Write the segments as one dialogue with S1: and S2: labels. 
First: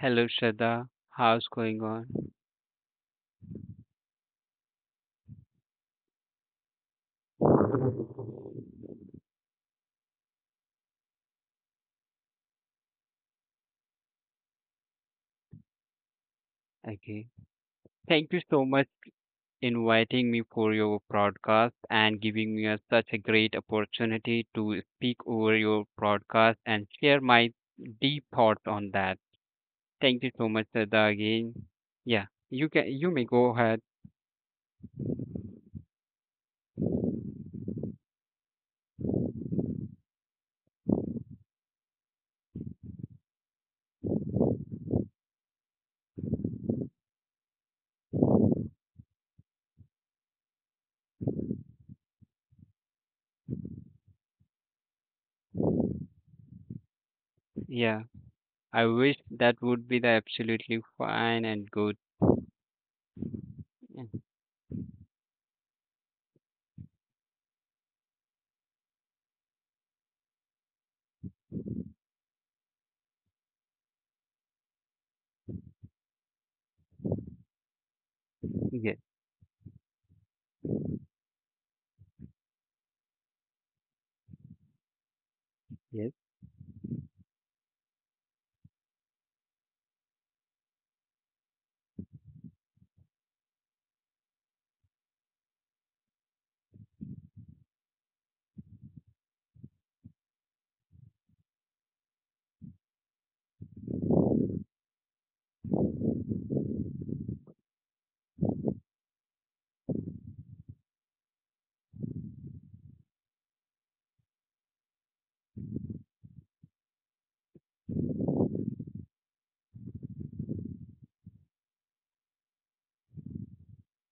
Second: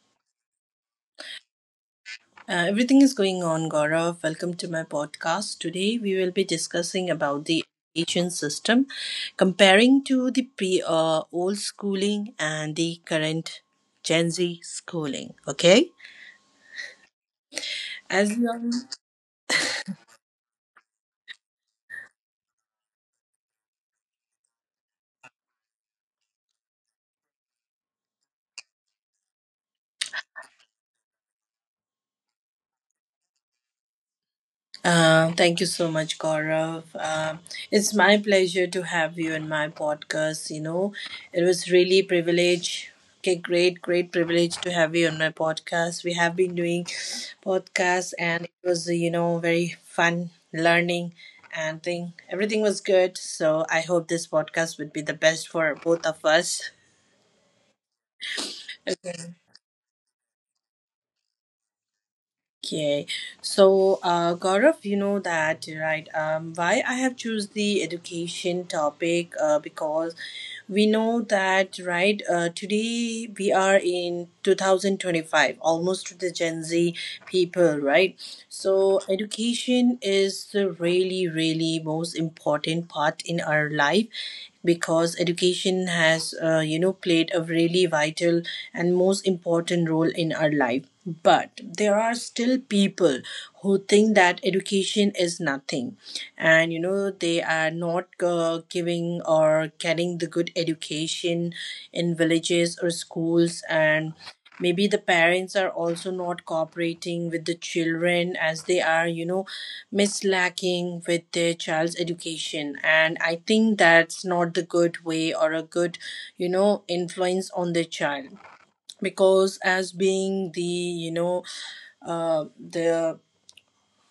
S1: Hello, Shraddha. How's going on?
S2: Everything is going on, Gaurav. Welcome to my podcast. Today we will be discussing about the education system, comparing to the pre old schooling and the current Gen Z schooling. Okay,
S1: Okay. Thank
S2: as
S1: you
S2: you all...
S1: so much inviting me for your broadcast and giving me a, such a great opportunity to speak over your broadcast and share my deep thoughts on that. Thank you so much, Shraddha, again. Yeah, you may go ahead.
S2: Thank you so much, Gaurav. It's my pleasure to have you in my podcast. It was really privilege. Okay, great, great privilege to have you on my podcast. We have been doing podcasts, and it was very fun learning and thing. Everything was good. So I hope this podcast would be the best for both of us.
S1: Yeah, I wish that would be the absolutely fine and good.
S2: Okay, so
S1: Yeah.
S2: Gaurav, you know that, right? Why I have choose the education topic? Because we know that, right. Today we are in 2025, almost to the Gen Z people, right?
S1: Yes,
S2: So education is the really, really most important part in our life, because education
S1: yes,
S2: has played a really vital and most important role in our life, but there are still people who think that education is nothing, and they are not giving or getting the good education in villages or schools, and maybe the parents are also not cooperating with the children as they are, mislacking with their child's education. And I think that's not the good way or a good, influence on the child, because as being the uh, the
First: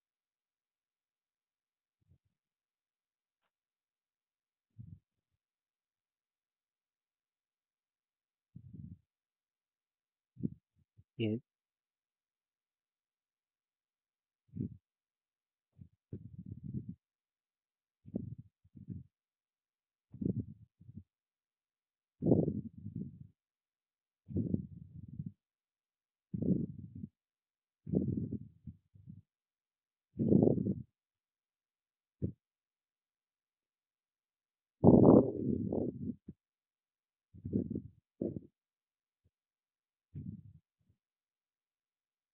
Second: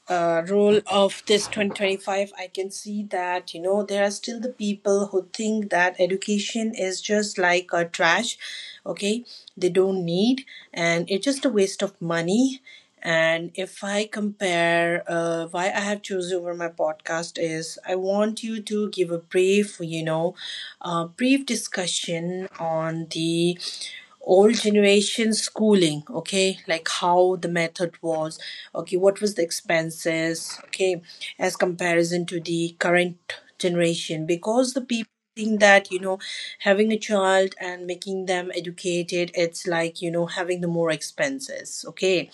S2: role of this 2025, I can see that there are still the people who think that education is just like a trash. Okay, they don't need, and it's
S1: yes.
S2: just a waste of money. And if I compare, why I have chosen over my podcast is, I want you to give a brief you know brief discussion on the old generation schooling. Okay, like how the method was. Okay, what was the expenses? Okay, as comparison to the current generation, because the people think that having a child and making them educated, it's like having the more expenses. Okay,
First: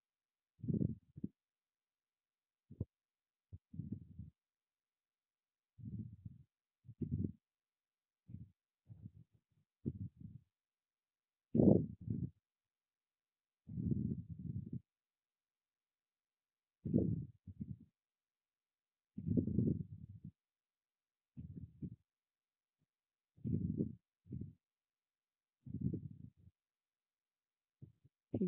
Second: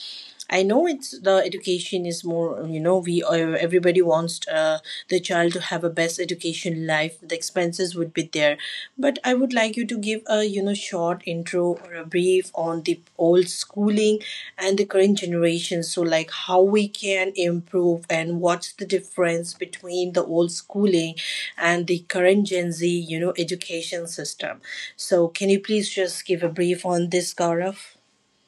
S2: I know it's the education is more, you know we everybody wants the child to have a best education life, the expenses would be there. But I would like you to give a short intro or a brief on the old schooling and the current generation, so like how we can improve and what's the difference between the old schooling and the current Gen Z education system. So can you please just give a brief on this, Gaurav?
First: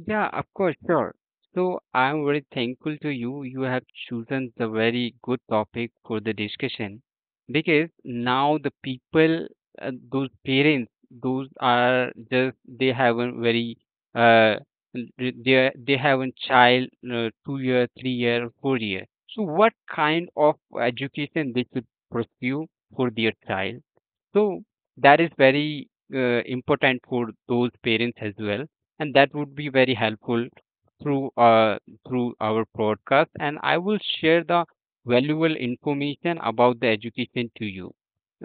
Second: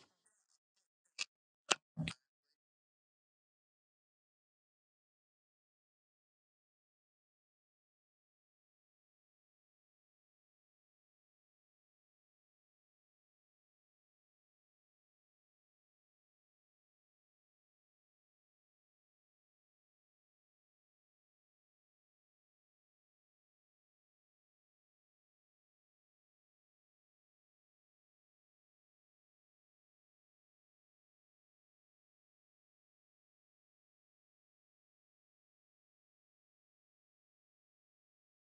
S1: Yeah, of course, sure. So I'm very thankful to you. You have chosen the very good topic for the discussion because now the people, those parents, those are just they haven't very uh they haven't child, 2 year, 3 year, 4 year. So what kind of education they should pursue for their child? So that is very important for those parents as well, and that would be very helpful through uh, through our podcast. And I will share the valuable information about the education to you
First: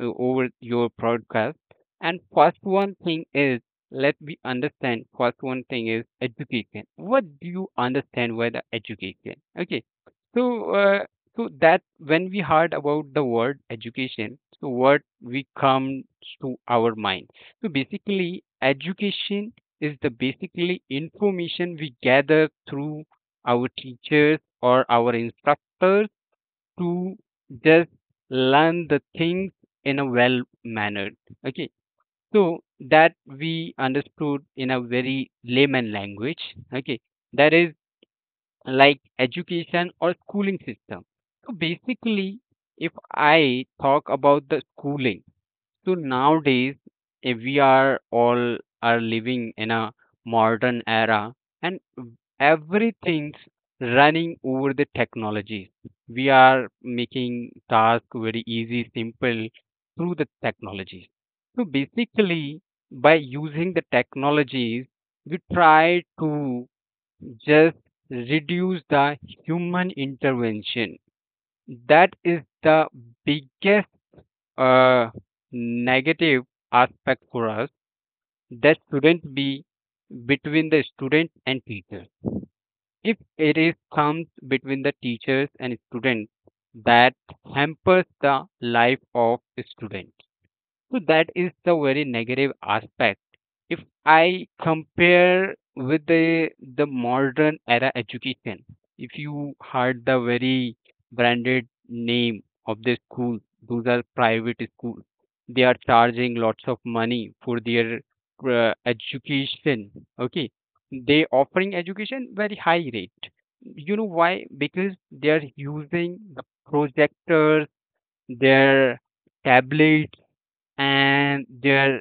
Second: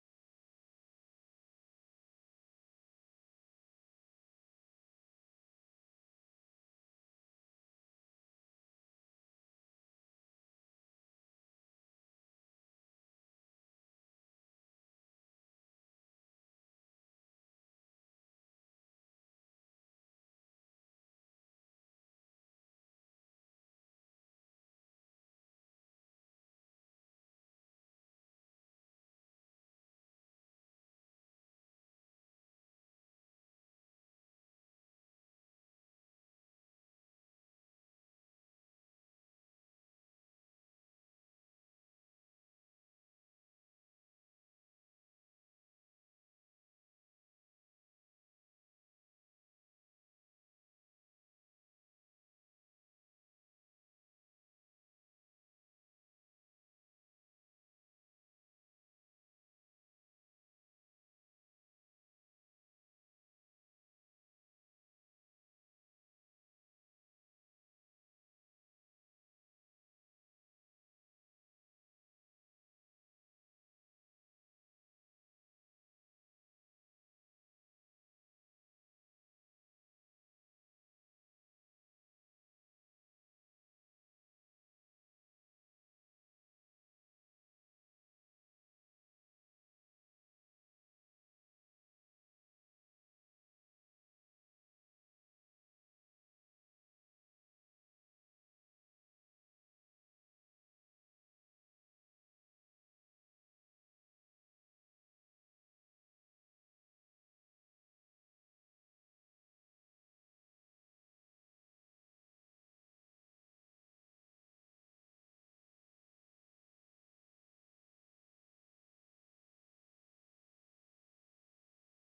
S1: over your podcast. And first one thing is let me understand. First one thing is education. What do you understand by the education? Okay, so. Uh, so that when we heard about the word education, so what we comes to our mind. So basically, education is the basically information we gather through our teachers or our instructors to just learn the things in a well manner. Okay, so that we understood in a very layman language. Okay, that is like education or schooling system. So basically, if I talk about the schooling, so nowadays we are all are living in a modern era and everything's running over the technology. We are making task very easy, simple through the technology. So basically, by using the technologies, we try to just reduce the human intervention. That is the biggest uh, negative aspect for us that shouldn't be between the students and teachers. If it is comes between the teachers and students, that hampers the life of students. So that is the very negative aspect. If I compare with the modern era education, if you heard the very branded name of the school, those are private schools. They are charging lots of money for their education. Okay, they offering education very high rate. You know why? Because they are using the projectors, their tablets and they're,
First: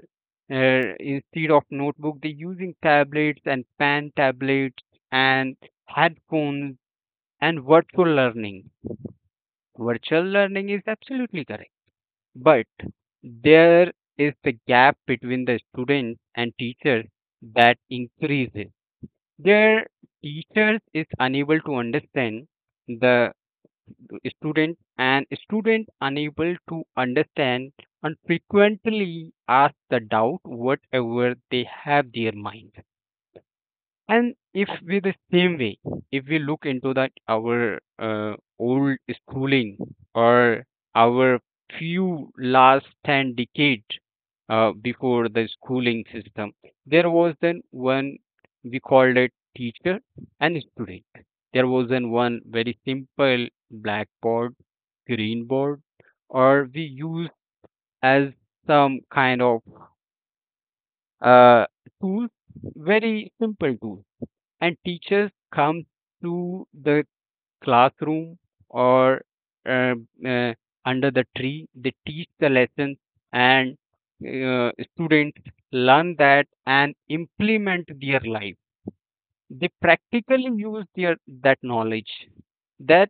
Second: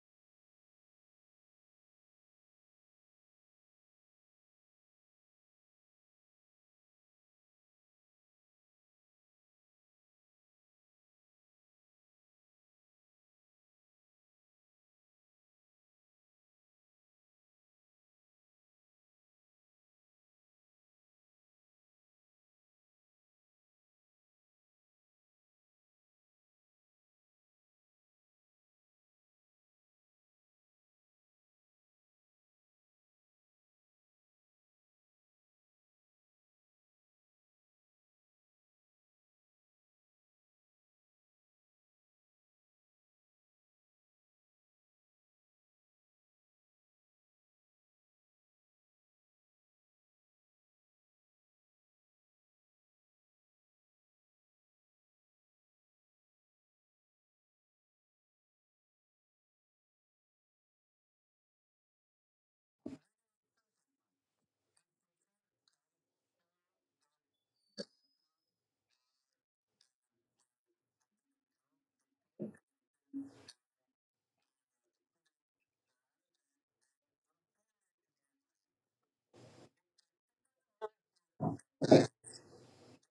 S1: instead of notebook they're using tablets and pen tablets and headphones and virtual learning. Virtual learning is absolutely correct, but there is the gap between the students and teachers that increases their teachers is unable to understand the student and student unable to understand and frequently ask the doubt whatever they have their mind. And if we the same way, if we look into that our old schooling or our few last 10 decade before the schooling system, there was then one we called it teacher and student. There was then one very simple blackboard, green board, or we used as some kind of uh, tool, very simple tools, and teachers come to the classroom or uh, uh, under the tree they teach the lessons. And students learn that and implement their life. They practically use their that knowledge. that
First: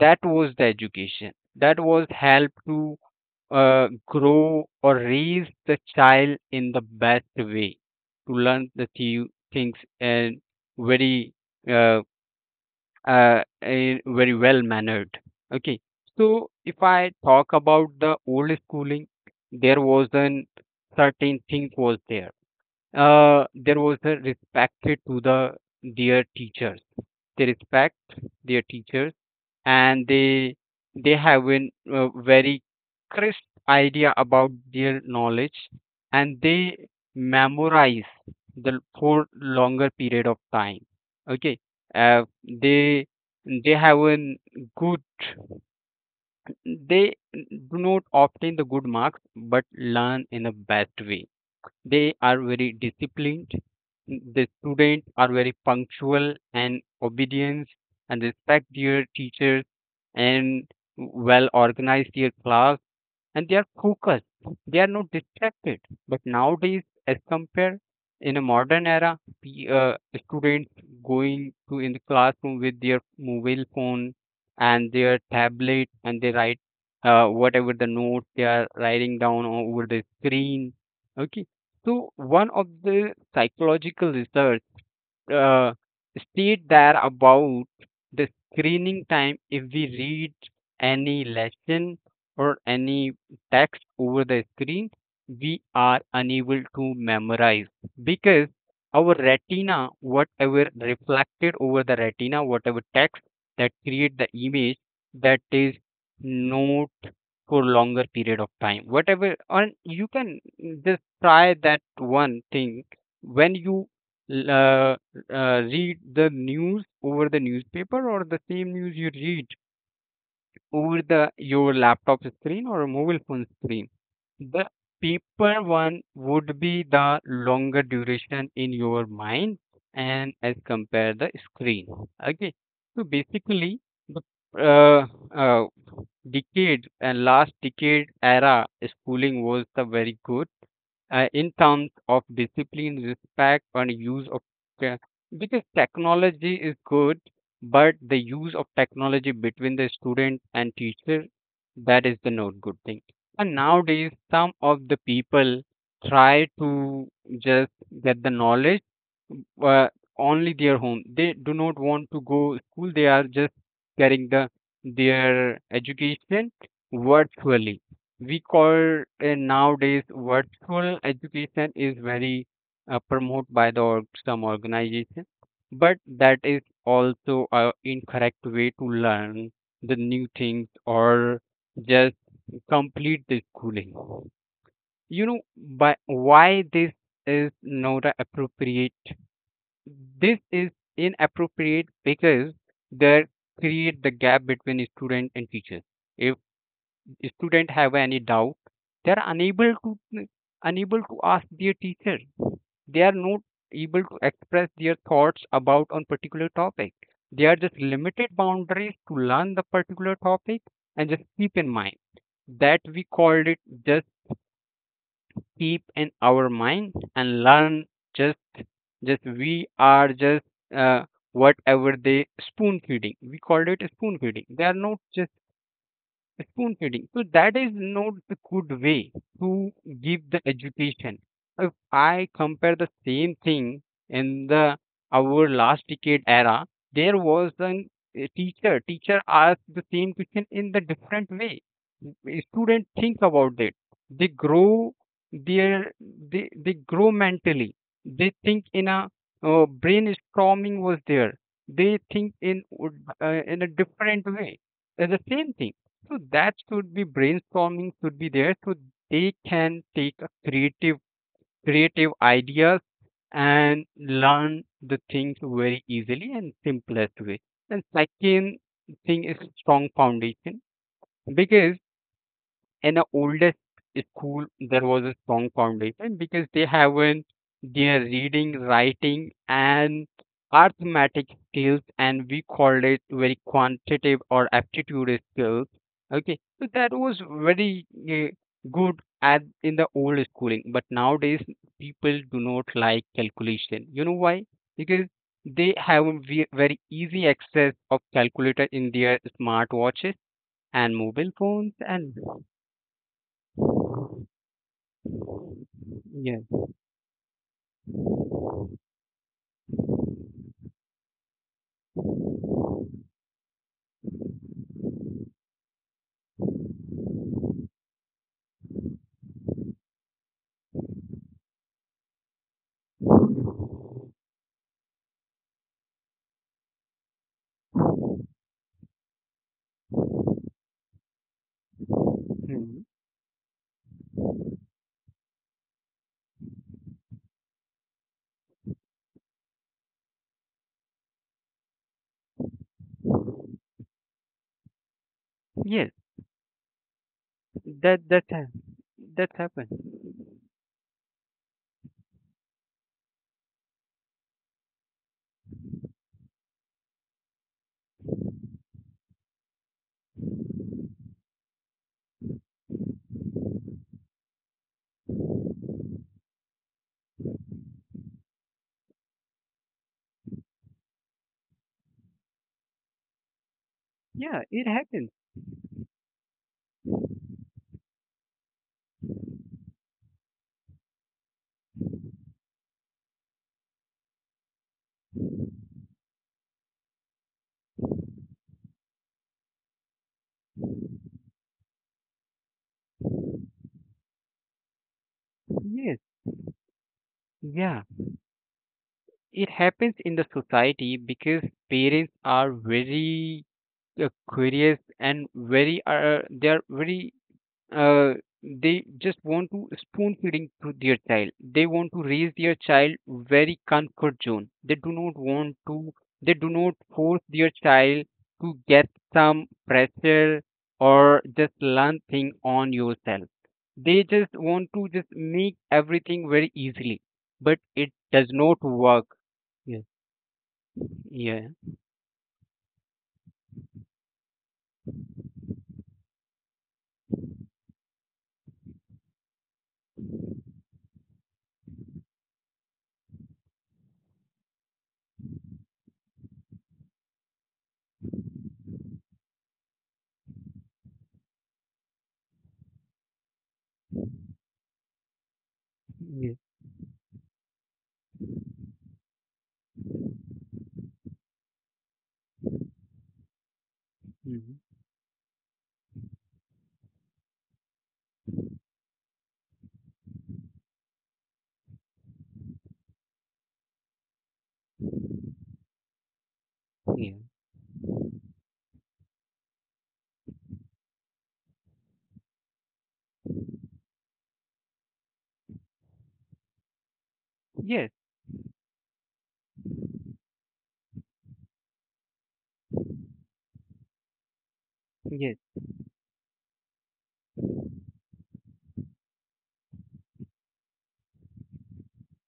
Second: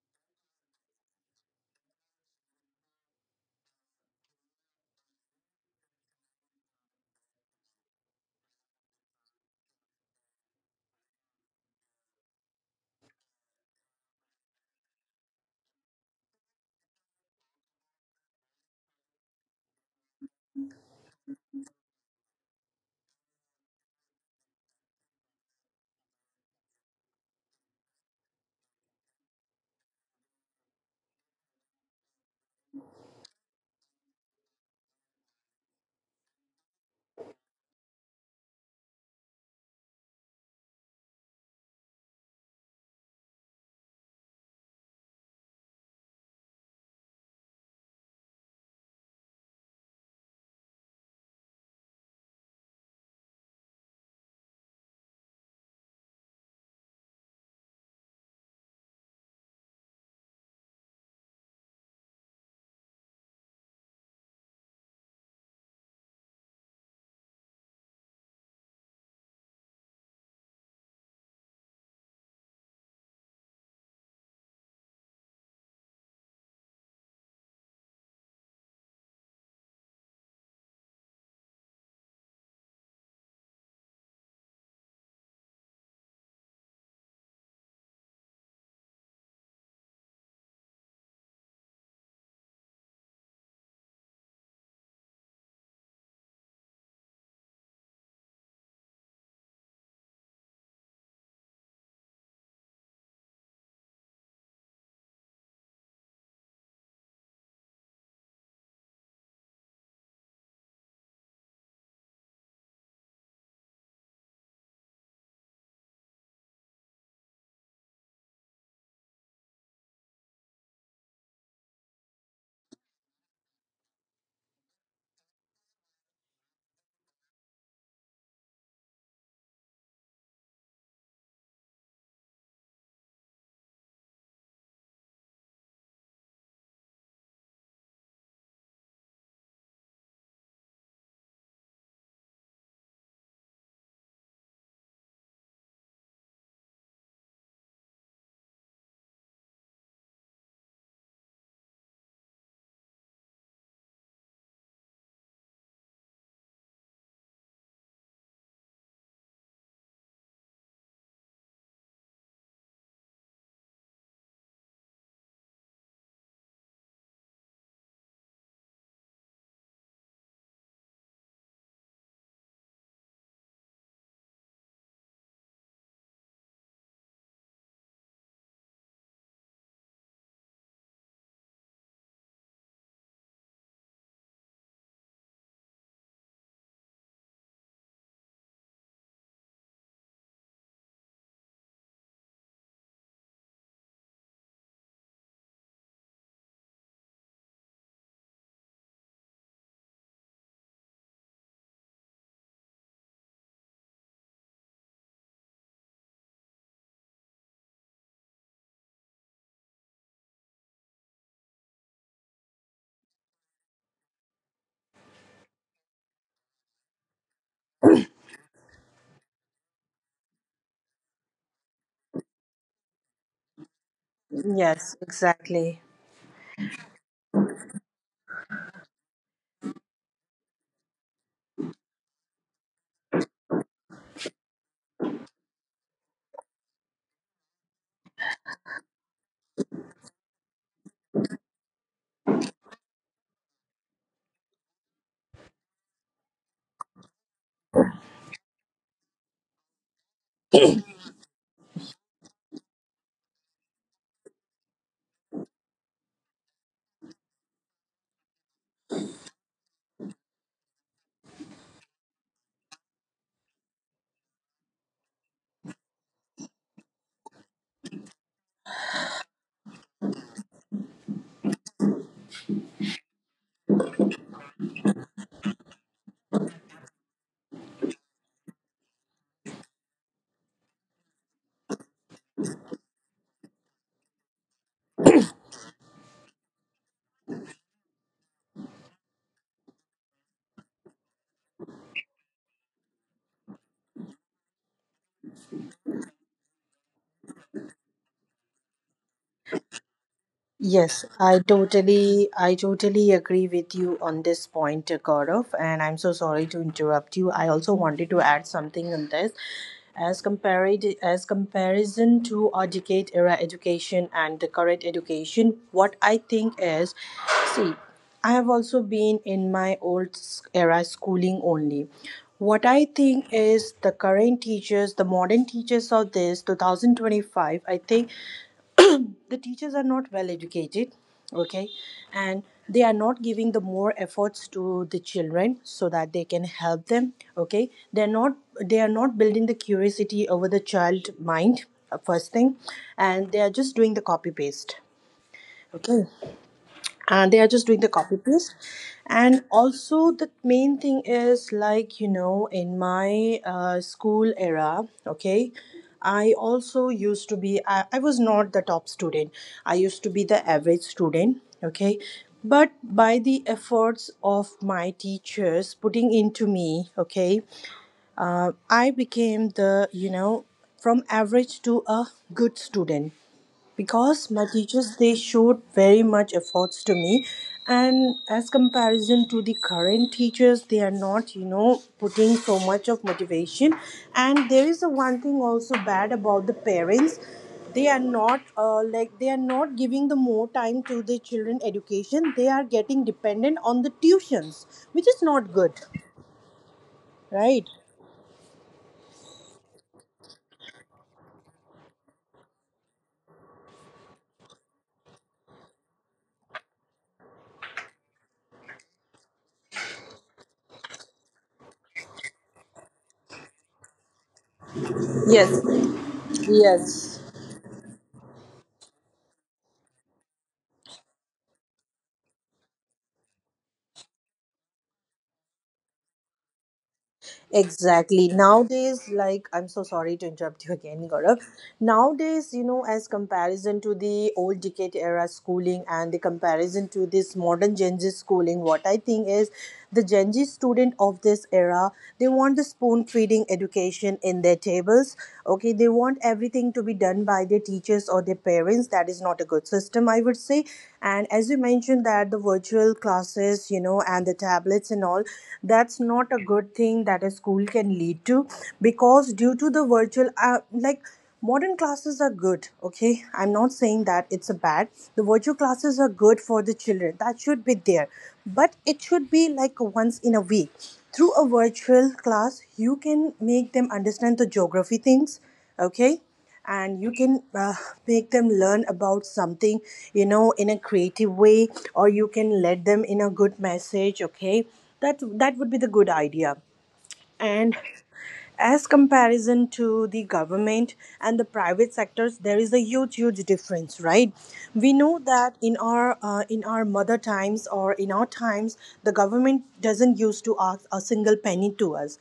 S1: that was the education that was help to grow or raise the child in the best way to learn the few things and very uh, very well mannered. Okay, so if I talk about the old schooling, there was an certain thing was there. There was a respect to the dear teachers. They respect their teachers, and they have a very crisp idea about their knowledge, and they memorize the for longer period of time. Okay, uh, they they have a good, they do not obtain the good marks but learn in a best way. They are very disciplined. The students are very punctual and obedient and respect their teachers and well organize their class, and they are focused. They are not distracted. But nowadays, as compared in a modern era, students going to in the classroom with their mobile phone and their tablet, and they write whatever the note they are writing down over the screen. Okay, so one of the psychological research uh, state there about the screening time. If we read any lesson or any text over the screen, we are unable to memorize because our retina whatever reflected over the retina whatever text that create the image, that is not for longer period of time whatever. And you can just try that one thing. When you uh, read the news over the newspaper or the same news you read over the your laptop screen or a mobile phone screen, the paper one would be the longer duration in your mind and as compare the screen. Okay, so basically the uh, uh, decade and last decade era schooling was the very good in terms of discipline, respect, and use of te- because technology is good, but the use of technology between the student and teacher, that is the not good thing. And nowadays, some of the people try to just get the knowledge uh, only their home. They do not want to go school. They are just getting the their education virtually. We call, nowadays virtual education is very promoted by the some organization, but that is also a incorrect way to learn the new things or just complete the schooling. You know by why this is not a appropriate, this is inappropriate because they create the gap between student and teacher. If student have any doubt, they are unable to ask their teacher. They are not able to express their thoughts about on particular topic. They are just limited boundaries to learn the particular topic and just keep in mind that we called it just keep in our mind and learn. Just just we are just uh, Whatever they spoon feeding, we called it spoon feeding. They are
S2: Yes,
S1: not just
S2: exactly.
S1: spoon feeding. So that is not the good way to give the education. If I compare the same thing in the our last decade era, there was an a teacher. Teacher asked the same question in the different way. Students think about it. They grow their, they grow mentally. They think in a, brainstorming was there. They think in a different way. It's the same thing, so that should be brainstorming should be there so they can take a creative, creative ideas and learn the things very easily and simplest way. And second thing is strong foundation because in the oldest school there was a strong foundation because they haven't their reading writing and arithmetic skills, and we called it very quantitative or aptitude skills. Okay, so that was very good at in the old schooling, but nowadays people do not like calculation. You know why? Because they have a very easy access of calculator in their smartwatches and
S2: Yes,
S1: mobile
S2: I
S1: phones. And
S2: totally agree with you on this point, Gaurav, and I'm so
S1: yeah.
S2: sorry to interrupt you. I also wanted to add something on this. As comparison to our decade era education and the current education, what I think is, see, I have also been in my old era schooling only. What I think is the current teachers, the modern teachers of this 2025, I think the teachers are not well educated. Okay, and
S1: Mhm.
S2: they are not giving the more efforts to the children, so that they can help them. Okay, they are not building the curiosity over the child mind, first thing. And they are just doing the copy paste.
S1: Yes,
S2: Okay, and they are just doing the
S1: that
S2: copy
S1: that ha-
S2: paste.
S1: that
S2: And
S1: happens.
S2: also the main thing is like, in my school era. Okay, I also used to be I was not the top student. I used to be the average student. Okay, but by the efforts of my teachers putting into me, okay, I became, from average to a good student, because
S1: Yeah,
S2: my
S1: it
S2: teachers
S1: happens.
S2: they showed very much efforts to me. And as comparison to the current teachers, they are not putting so much of motivation. And there is a one thing also bad about the parents. They are not giving the more time to the children education. They are getting dependent on the tuitions, which is not good,
S1: Yes,
S2: right?
S1: yeah, it happens in the society because parents are very curious and very are they are very uh, they just want to spoon feeding to their child. They want to raise their child very comfort zone. They do not want
S2: Yes,
S1: to. They do not force
S2: yes.
S1: their child to get some pressure or just learn thing on yourself. They just want to just make everything very easily, but it does
S2: Exactly.
S1: not work.
S2: Nowadays, like, I'm
S1: Yes.
S2: so sorry to interrupt you again, Gaurav.
S1: Yeah.
S2: Nowadays, as comparison to the old decade era schooling and the comparison to this modern Gen Z schooling, what I think is the Gen Z student of this era, they want the spoon feeding education in their tables. Okay, they want everything to be done by their teachers or their parents. That is not a good system, I would say. And as you mentioned, that the virtual classes, and the tablets and all, that's not
S1: Yes.
S2: a good thing that a school can lead to, because due to the virtual like modern classes are good. Okay, I'm not saying that it's a
S1: Mhm.
S2: bad. The virtual classes are good for the children, that should be there, but it should be like once in a week. Through a virtual class you can make them understand the geography things. Okay, and
S1: Yeah.
S2: you can, uh, make them learn about something in a creative way, or you can let them in a good message. Okay, that would be the good idea. And
S1: Yes.
S2: as comparison to the government and the private sectors, there is a huge huge difference, right? We know
S1: Yes.
S2: that in our mother times or in our times, the government doesn't used to ask a single penny to us,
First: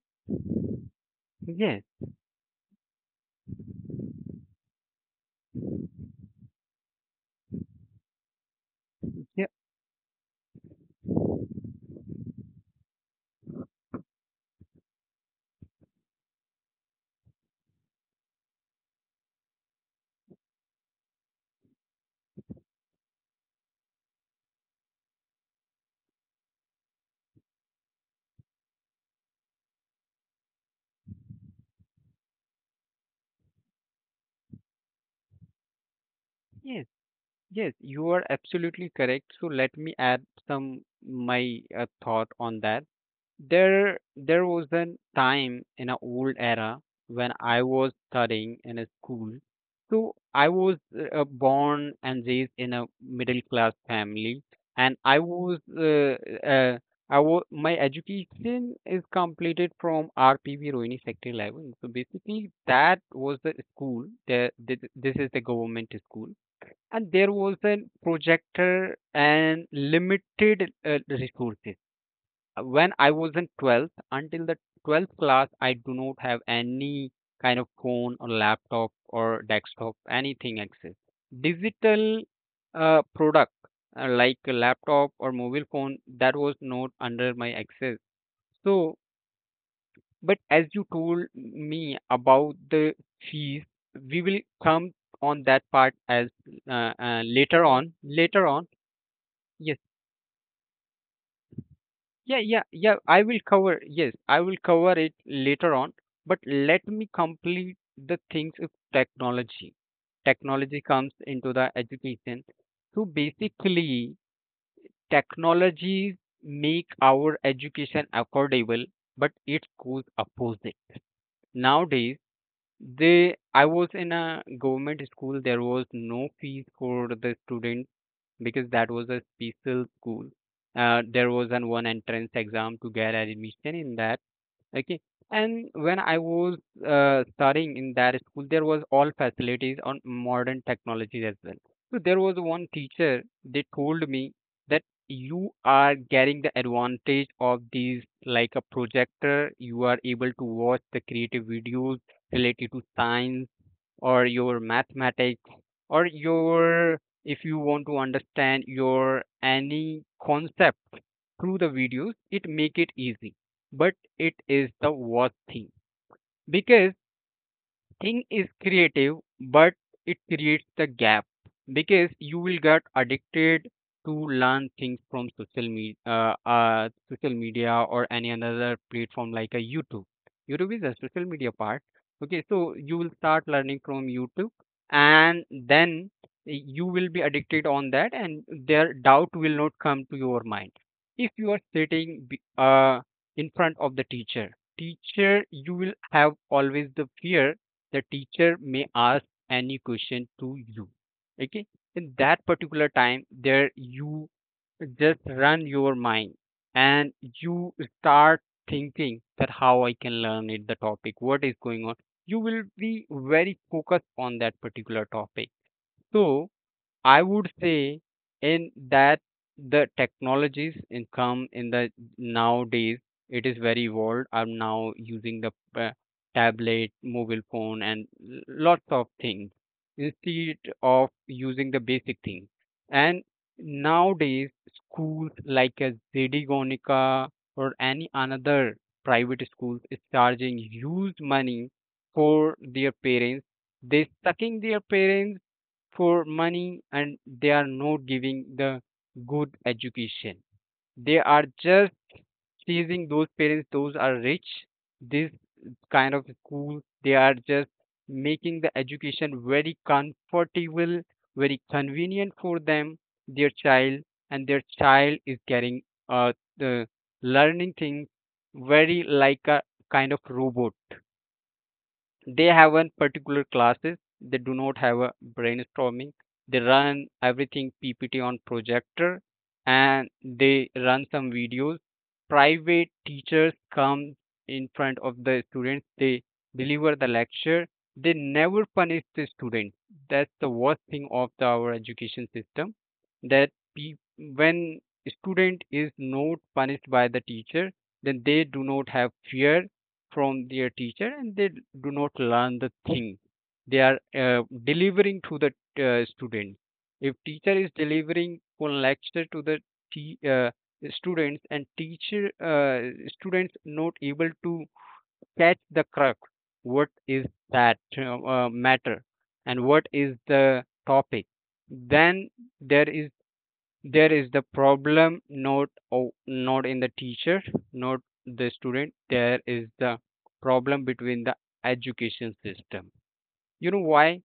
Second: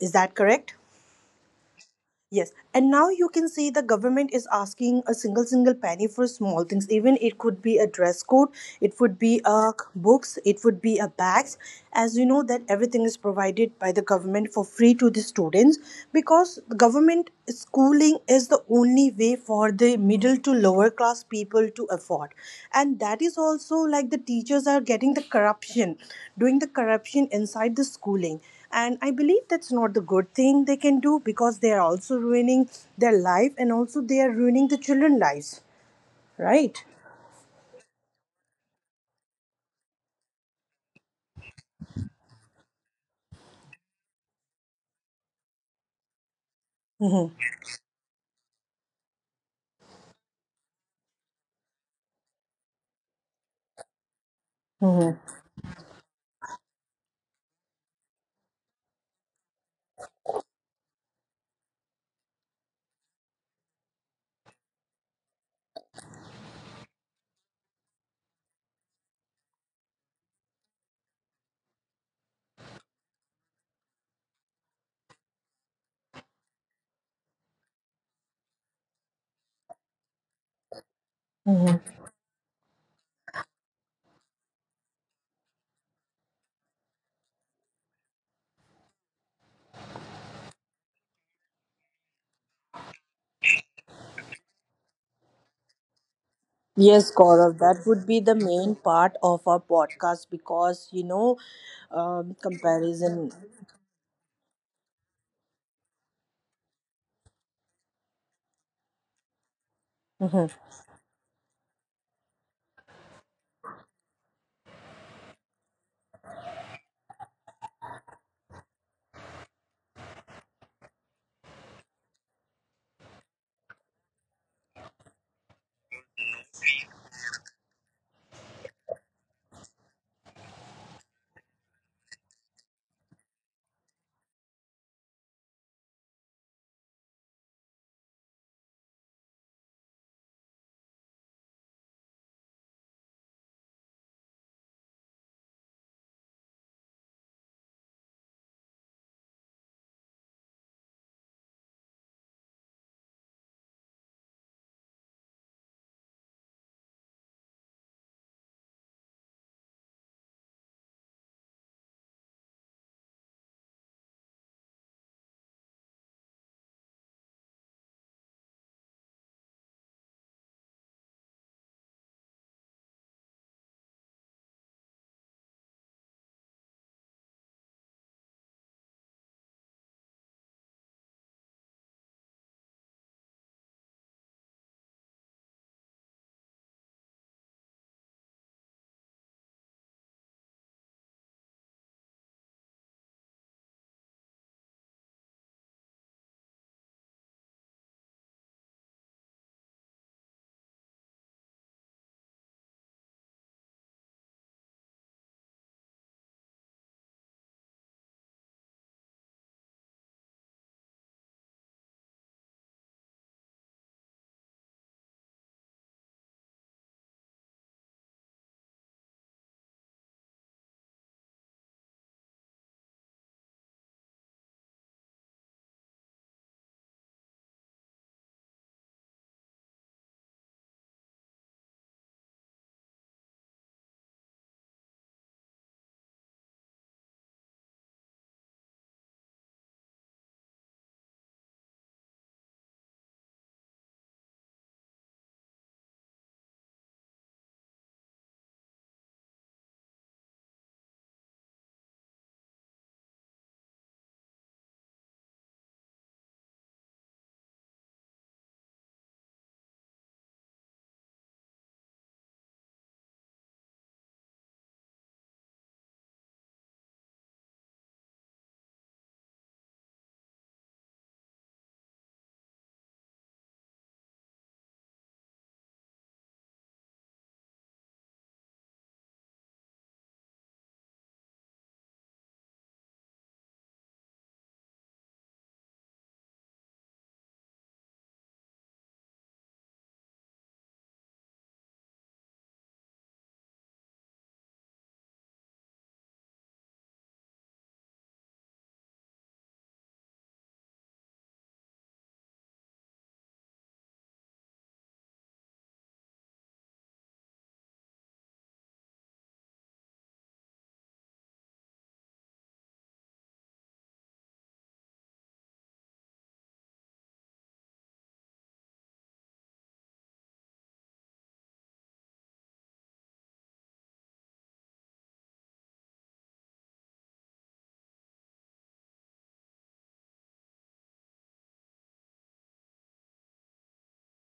S2: is that correct?
S1: Yes.
S2: Yes, and now you can see the government is asking a single single penny for small things. Even it could be a dress code, it would be
S1: Yeah.
S2: a books, it would be a bags. As you know that everything is provided by the government for free to the students, because government schooling is the only way for the middle to lower class people to afford, and that is also like the teachers are getting the corruption, doing the corruption inside the schooling, and I believe that's not the good thing they can do, because they are also ruining their life, and also they are ruining the children lives, right?
S1: Yes. Yes, you are absolutely correct. So let me add some my thought on that. There was a time in an old era
S2: Mm-hmm.
S1: when I was studying in a school. So I was born and raised in a middle class family, and
S2: Mm-hmm.
S1: uh, I was my education is completed from RPB Rohini Sector 11. So basically, that was the school. This is the government school, and there was a projector and limited resources. When I was in 12th, until the 12th class, I do not have any kind of phone or laptop or desktop, anything access.
S2: Mm-hmm.
S1: Digital product, like a laptop or mobile phone, that was not under my access. So but as you told me about the fees, we will come on that part as
S2: Yes, Gaurav,
S1: later
S2: that
S1: on.
S2: would be the
S1: Later on,
S2: main part of our
S1: yes,
S2: podcast, because
S1: yeah. I
S2: comparison.
S1: will cover. Yes, I will cover it later on. But let me complete the things of technology.
S2: Mhm.
S1: Technology comes into the education. So basically, technologies make our education affordable, but it goes opposite nowadays. They I was in a government school. There was no fees for the student because that was a special school. There was an one entrance exam to get admission in that. Okay. And when I was studying in that school, there was all facilities on modern technology as well. So there was one teacher, they told me that you are getting the advantage of these, like a projector. You are able to watch the creative videos related to science or your mathematics or your, if you want to understand your any concept through the videos, it make it easy, but it is the worst thing because thing is creative, but it creates the gap because you will get addicted to learn things from social media, social media or any another platform like a YouTube. YouTube is a social media part. Okay, so you will start learning from YouTube, and then you will be addicted on that, and their doubt will not come to your mind. If you are sitting in front of the teacher, teacher, you will have always the fear the teacher may ask any question to you, okay, in that particular time, there you just run your mind and you start thinking that how I can learn it, the topic what is going on. You will be very focused on that particular topic. So I would say in that, the technologies in come in the nowadays, it is very evolved. I'm now using the uh, tablet, mobile phone, and lots of things instead of using the basic thing. And nowadays schools like a ZD Gonika or any another private schools is charging huge money for their parents. They sucking their parents for money and they are not giving the good education. They are just teasing those parents, those are rich. This kind of school, they are just making the education very comfortable, very convenient for them, their child, and their child is getting the learning things very like a kind of robot. They haven't particular classes, they do not have a brainstorming. They run everything ppt on projector and they run some videos. Private teachers come in front of the students, they deliver the lecture, they never punish the students. That's the worst thing of the, our education system. That pe- when student is not punished by the teacher, then they do not have fear from their teacher and they do not learn the thing they are delivering to the student. If teacher is delivering one lecture to the te- uh, students, and teacher students not able to catch the crux what is that matter and what is the topic, then there is there is the problem, not in the teacher, not the student, there is the problem between the education system. You know why?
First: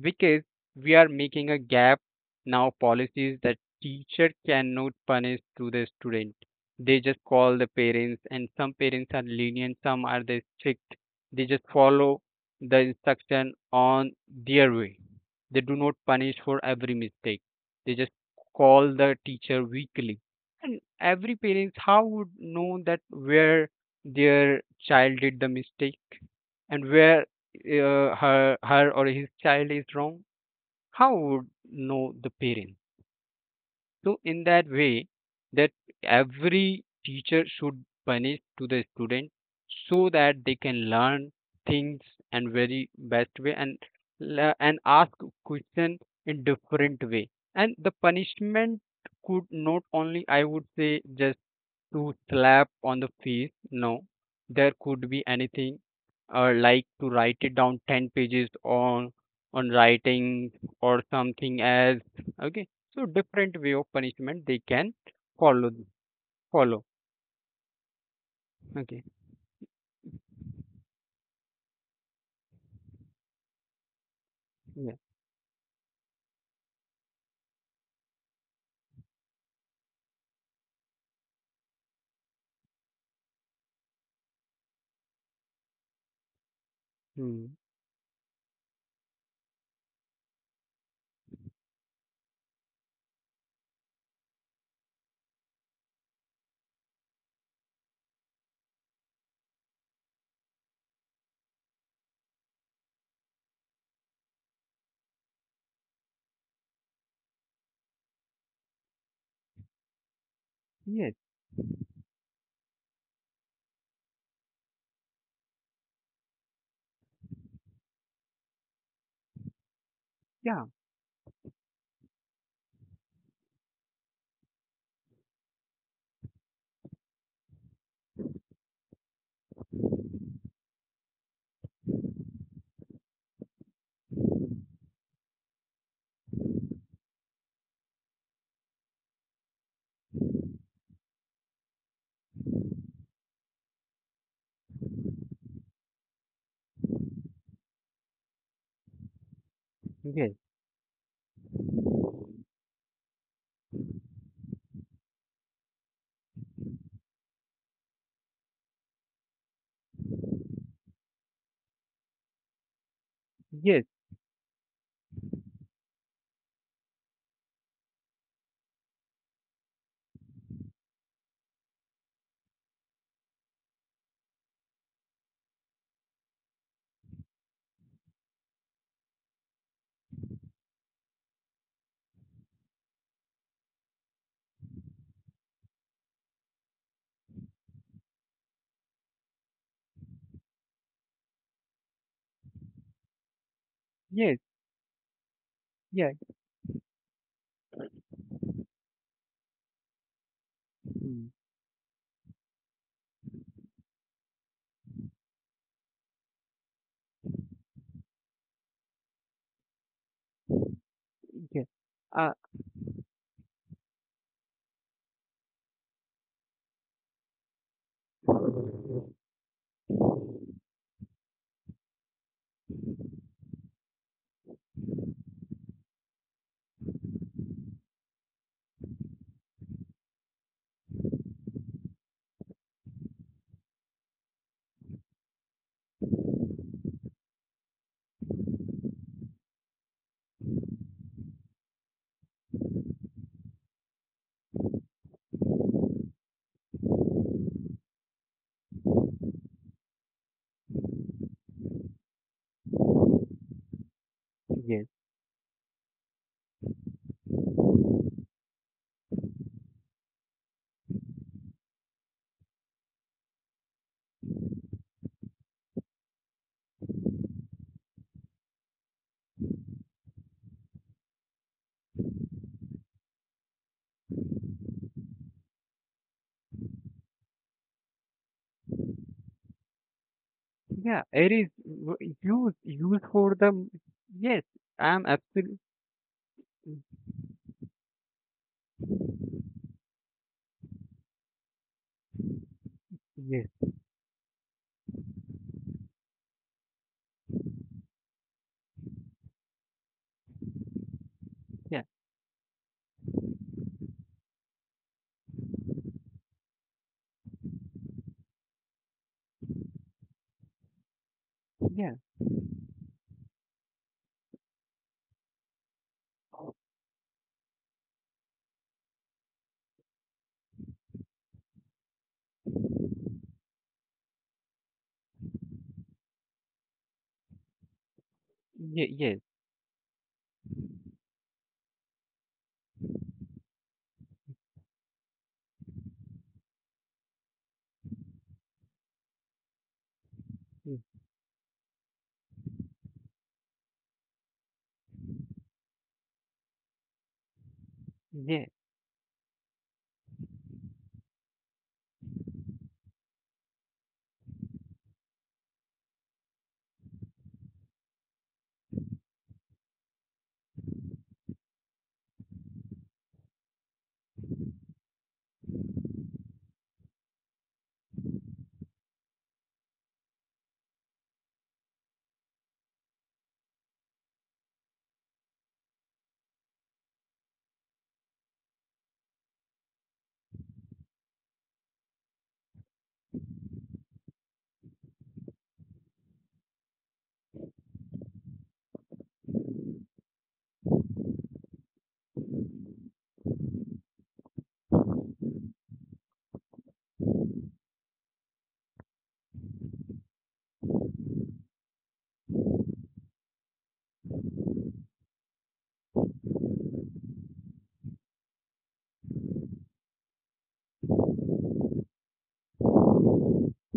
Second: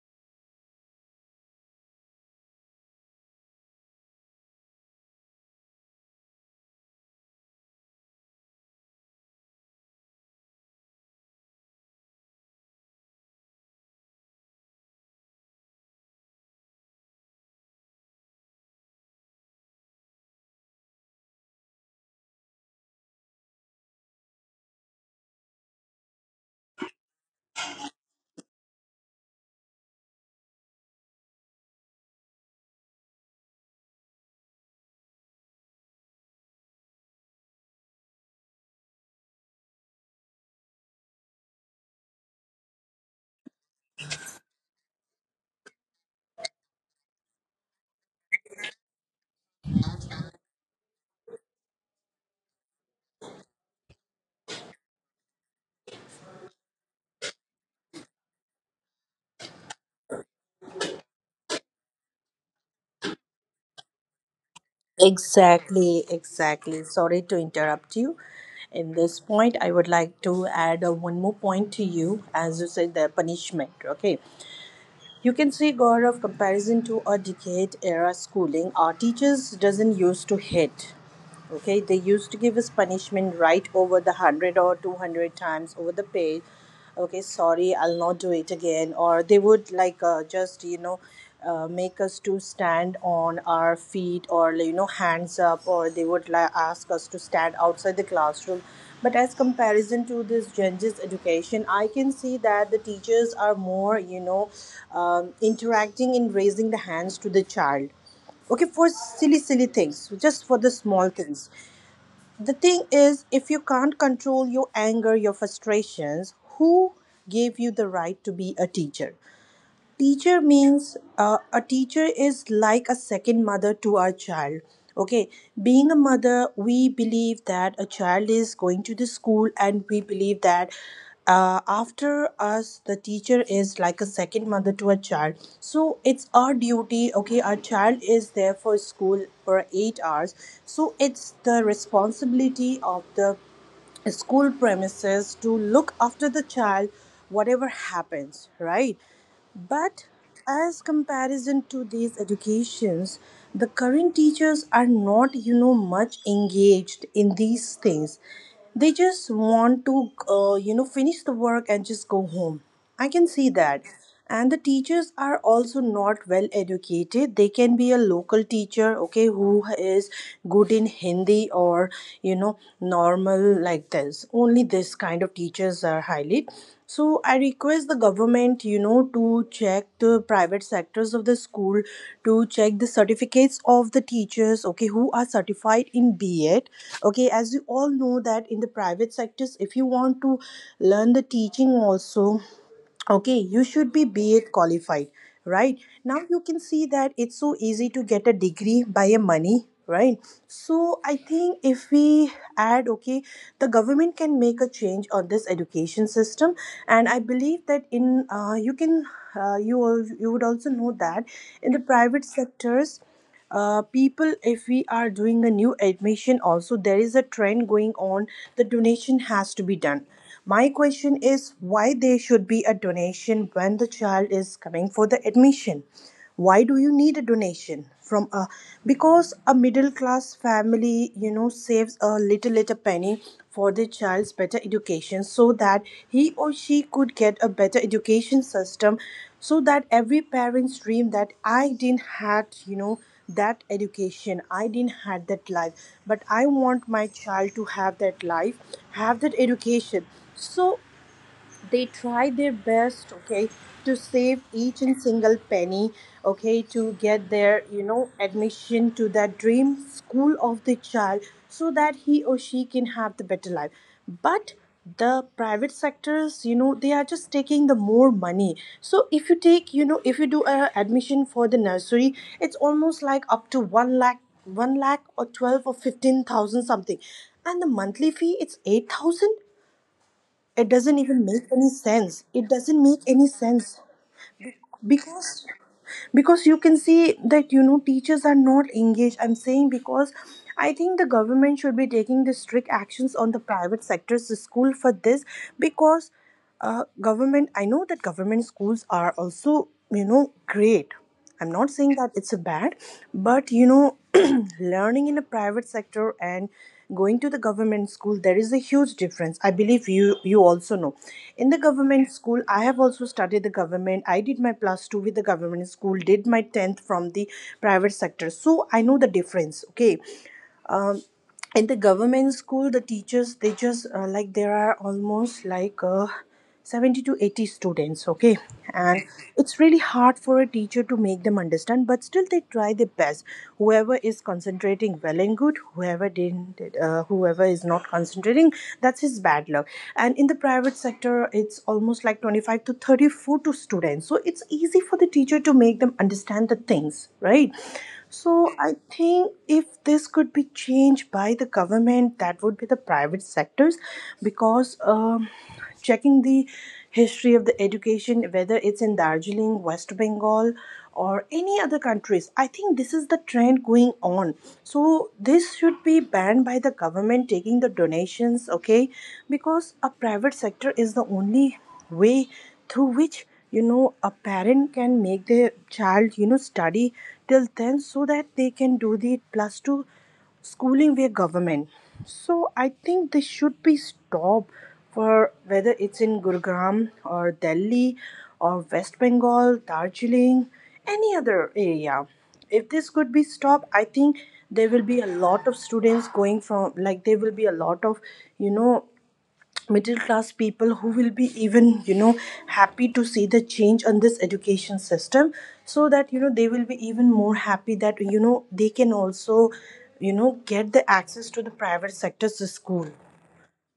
S1: Because we are making a gap now, policies that teacher cannot punish to the student. They just call the parents, and some parents are lenient, some are they strict. They just follow the instruction on their way. They do not punish for every mistake. They just call the teacher weekly. And every parents how would know that where their child did the mistake? And where her her or his child is wrong, how would know the parent? So in that way, that every teacher should punish to the student so that they can learn things and very best way, and ask question in different way. And the punishment could not only, I would say, just to slap on the face. No, there could be anything, like to write it down 10 pages on writing or something as. Okay, so different way of punishment they can follow
S2: Exactly,
S1: follow.
S2: exactly. Sorry to interrupt you. In
S1: Okay.
S2: this point, I would like to add one more point to you, as you said, the punishment. Okay,
S1: Yeah.
S2: you can see, Gaurav, comparison to a decade era schooling. Our teachers doesn't used to hit. Okay, they used to give us punishment right over the 100 or 200 times over the page. Okay,
S1: Hmm.
S2: sorry, I'll not do it again. Or they would like just you know make us to stand on our feet, or hands up, or they would like ask us to stand outside the classroom. But as comparison to this gender's education, I can see that the teachers are more, interacting in raising the hands to the child, okay, for silly silly things, just for the small
S1: Yes.
S2: things. The thing is, if you can't control your anger, your frustrations, who gave you the right to be a teacher? Teacher
S1: Yeah.
S2: means, a teacher is like a second mother to our child. Okay, being a mother, we believe that a child is going to the school, and we believe that after us, the teacher is like a second mother to a child. So it's our duty. Okay, our child is there for school for 8 hours, so it's the responsibility of the school premises to look after the child, whatever happens, right? But
S1: Yes.
S2: as comparison to these educations, the current teachers are not, much engaged in these things. They just want to, finish the work and just go home, I can see that.
S1: Yes.
S2: And the teachers are also not well educated. They can be a local teacher, okay, who is good in Hindi, or you know normal, like this only. This kind of teachers are highly. So I request the government, to check the private sectors of the school, to check the certificates of the teachers, okay, who are certified in B.Ed. Okay, as you all know that in the private sectors, if you want to learn the teaching also, okay, you should be
S1: Yes.
S2: BA qualified, right?
S1: Yeah.
S2: Now you can see that it's so easy to get a degree by a money, right? So I
S1: Hmm.
S2: think if we add, okay, the government can make a change on this education system. And I believe that in, you can, you would also know that
S1: Yes.
S2: in the private
S1: Uh.
S2: sectors, people, if we are doing a new admission also, there is a trend going on, the donation has to be done. My question is, why there should be a donation when the child is coming for the admission? Why do you need a donation from A because a middle class family, you know, saves a little penny for their child's better education, so that he or she could get a better education system. So that every parent's dream that I didn't had, that education, I didn't had that life, but I want my child to have that life, have that education. So they try their best, okay, to save each
S1: Yes.
S2: and single penny, okay, to get their, admission to that dream school of the child, so that he or she can have the better life. But the private sectors, you know, they are just taking the more money. So if you take, if you do a admission for the nursery, it's almost like up to 1 lakh, 1 lakh or 12 or 15,000 something, and the monthly fee it's 8,000. It doesn't
S1: yeah
S2: even
S1: it
S2: make
S1: is
S2: any
S1: w-
S2: sense, it
S1: used
S2: doesn't make
S1: use
S2: any
S1: for the
S2: sense.
S1: Yes. I'm
S2: Because,
S1: absolutely.
S2: you can see that, you know, teachers are not engaged. I'm saying because I think the government should be taking the strict actions on the
S1: Yes.
S2: private sectors, the school, for this. Because government, I know that government schools are also, you know, great. I'm not
S1: Yeah.
S2: saying that it's a bad, but, you know, learning in a private sector and going to the government school, there is a huge difference. I believe you also know. In the
S1: Yeah.
S2: government school, I have also studied the government. I did my plus two with the government school, did my tenth from the private sector. So I know the difference. Okay. um, in the government school, the teachers they just like, there are almost like 70 to 80 students, okay,
S1: Yeah.
S2: and
S1: Yes.
S2: it's really hard for a teacher to make them understand, but still they try their best. Whoever is concentrating, well and good; whoever didn't, whoever is not concentrating, that's his bad luck. And in the private
S1: Hmm.
S2: sector it's almost like 25 to 34 to students, so it's easy for the teacher to make them understand the things, right?
S1: Yeah,
S2: So I think if this could be changed by the government, that would be the private sectors. Because checking the history of the education, whether it's in Darjeeling, West Bengal, or any other countries, I think this is the trend going on. So this should be banned by the government, taking the donations, okay? Because a private sector is the only way through which, you know, a parent can make their child, you know, study till 10, so that they can do the plus two schooling via government. So I think this should be stopped, for whether it's in Gurugram or Delhi or West Bengal, Darjeeling, any other area. If this could be stopped, I think there will be a lot of students going from, like there will be a lot of, you know middle class people who will be even, you know, happy to see the change on this education system. So that, you know, they will be even more happy that, you know, they can also, you know, get the access to the private sector's school.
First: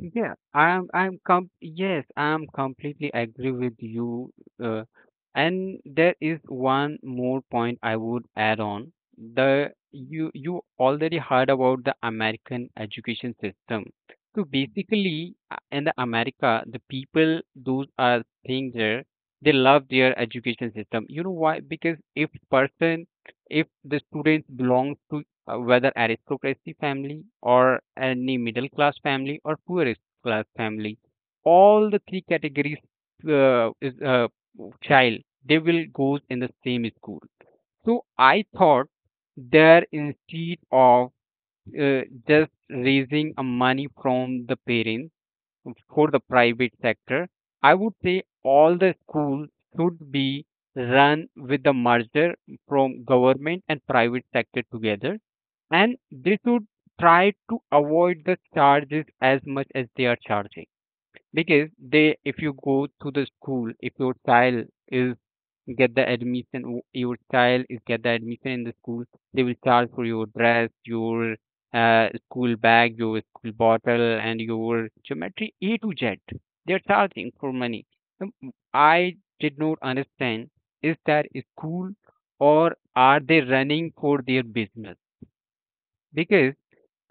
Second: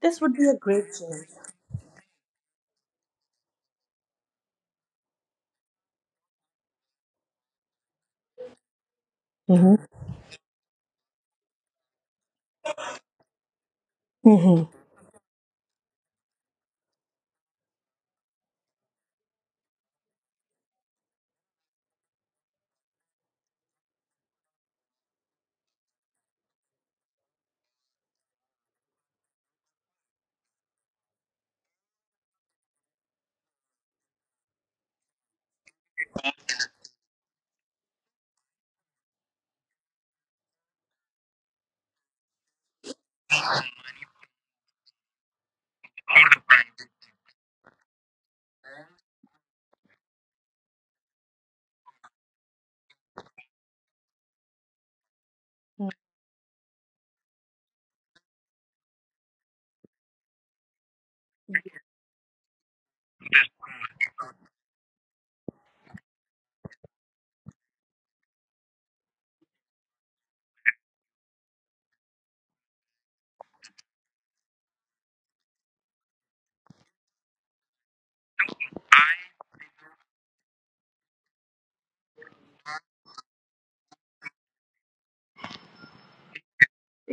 S2: This would be a great
S1: I'm com
S2: change.
S1: yes, I'm completely agree with you. Uh, and there is one more point I would add on. The
S2: Mm-hmm.
S1: you you already heard about the American education system. So
S2: Mm-hmm.
S1: basically, in the America, the people those are things. There, they love their education system. You know why? Because if person, if the students belongs to whether aristocracy family or any middle class family or poorest class family, all the three categories is child, they will go in the same school. So I thought there, instead of uh, just raising a money from the parents for the private sector, I would say all the schools should be run with the merger from government and private sector together, and they should try to avoid the charges as much as they are charging. Because they, if you go to the school, if your child is get the admission. Your child is get the admission in the school. They will charge for your dress, your school bag, your school bottle, and your geometry A to Z. They're charging for money. Um, I did not understand, is that a school or are they running for their business? Because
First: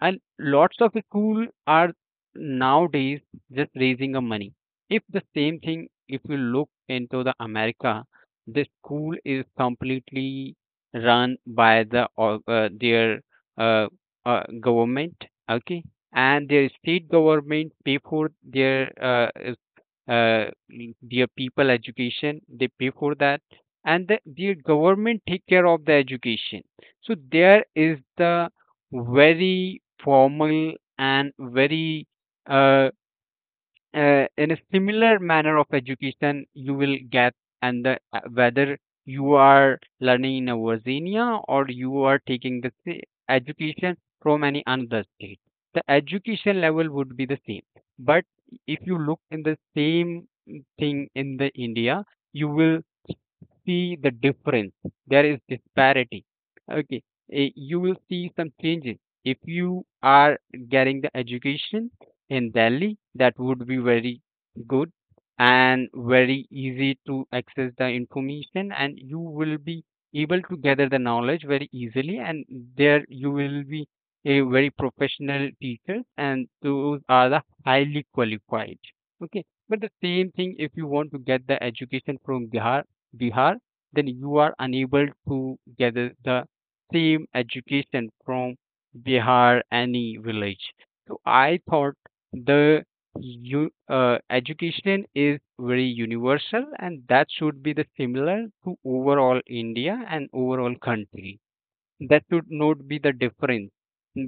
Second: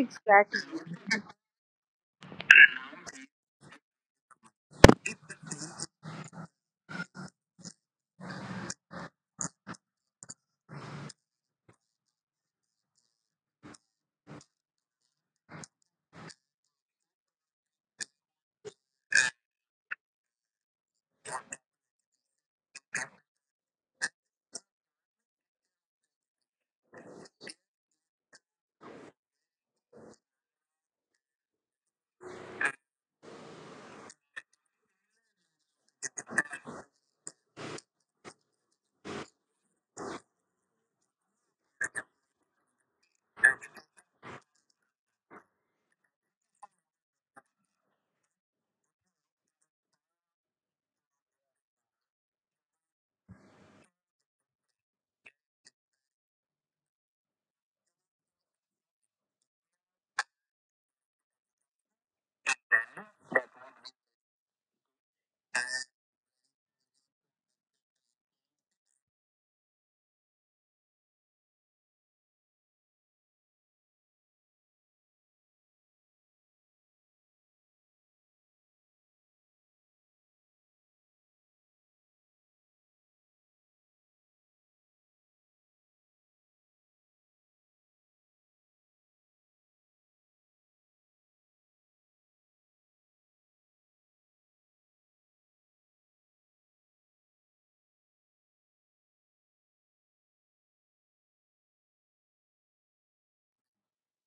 S1: and lots of school are nowadays just raising a money. If the same thing, if you look into the America, the school is completely run by the their uh, government, okay, and their state government pay for their uh, their people education, they pay for that. And the, their government take care of the education. So there is the very formal and very uh, in a similar manner of education you will get. And the, whether you are learning in a Virginia or you are taking the education from any another state, the education level would be the same. But if you look in the same thing in the India, you will see the difference. There is disparity. Okay, eh, you will see some changes. If you are getting the education in Delhi, that would be very good and very easy to access the information, and you will be able to gather the knowledge very easily. And there you will be a very professional teacher, and those are the highly qualified. Okay, but the same thing if you want to get the education from Bihar, then you are unable to gather the same education from Bihar any village. So I thought the you education is very universal and that should be the similar to overall India and overall country, that should not be the difference.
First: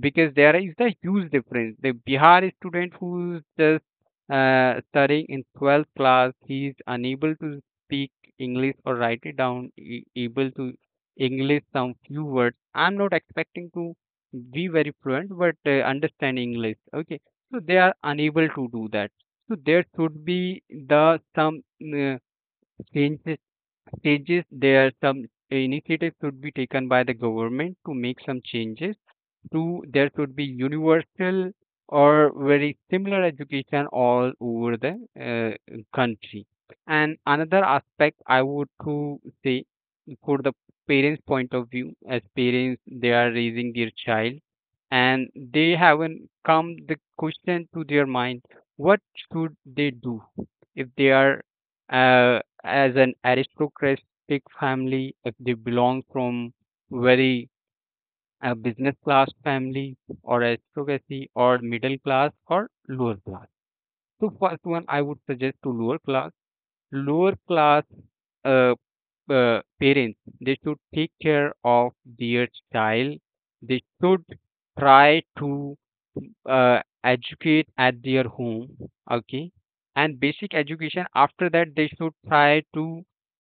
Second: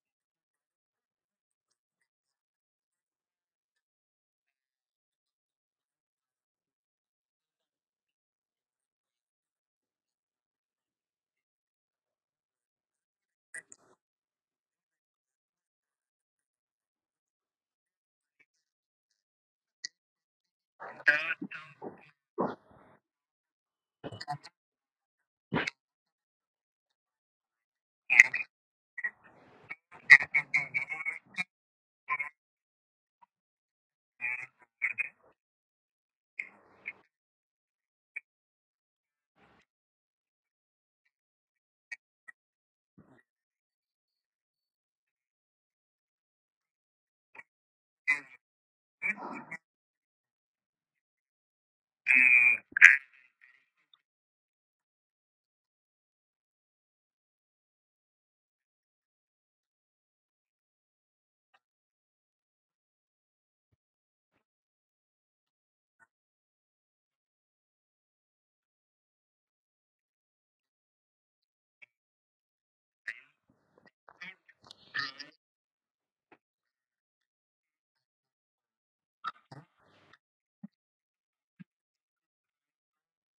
S1: Because there is the huge difference. The Bihar student who's just studying in 12th class, he is unable to speak English or write it down, able to English some few words. I'm not expecting to be very fluent, but understand English. Okay, so they are unable to do that. So there should be the some uh, changes stages, there are some initiatives should be taken by the government to make some changes two, there should be universal or very similar education all over the country. And another aspect I would to say for the parents' point of view, as parents, they are raising their child and they haven't come the question to their mind what should they do. If they are as an aristocratic family, if they belong from very a business class family or aristocracy or middle class or lower class. So first one I would suggest to lower class uh, parents, they should take care of their child. They should try to educate at their home, okay, and basic education, after that they should try to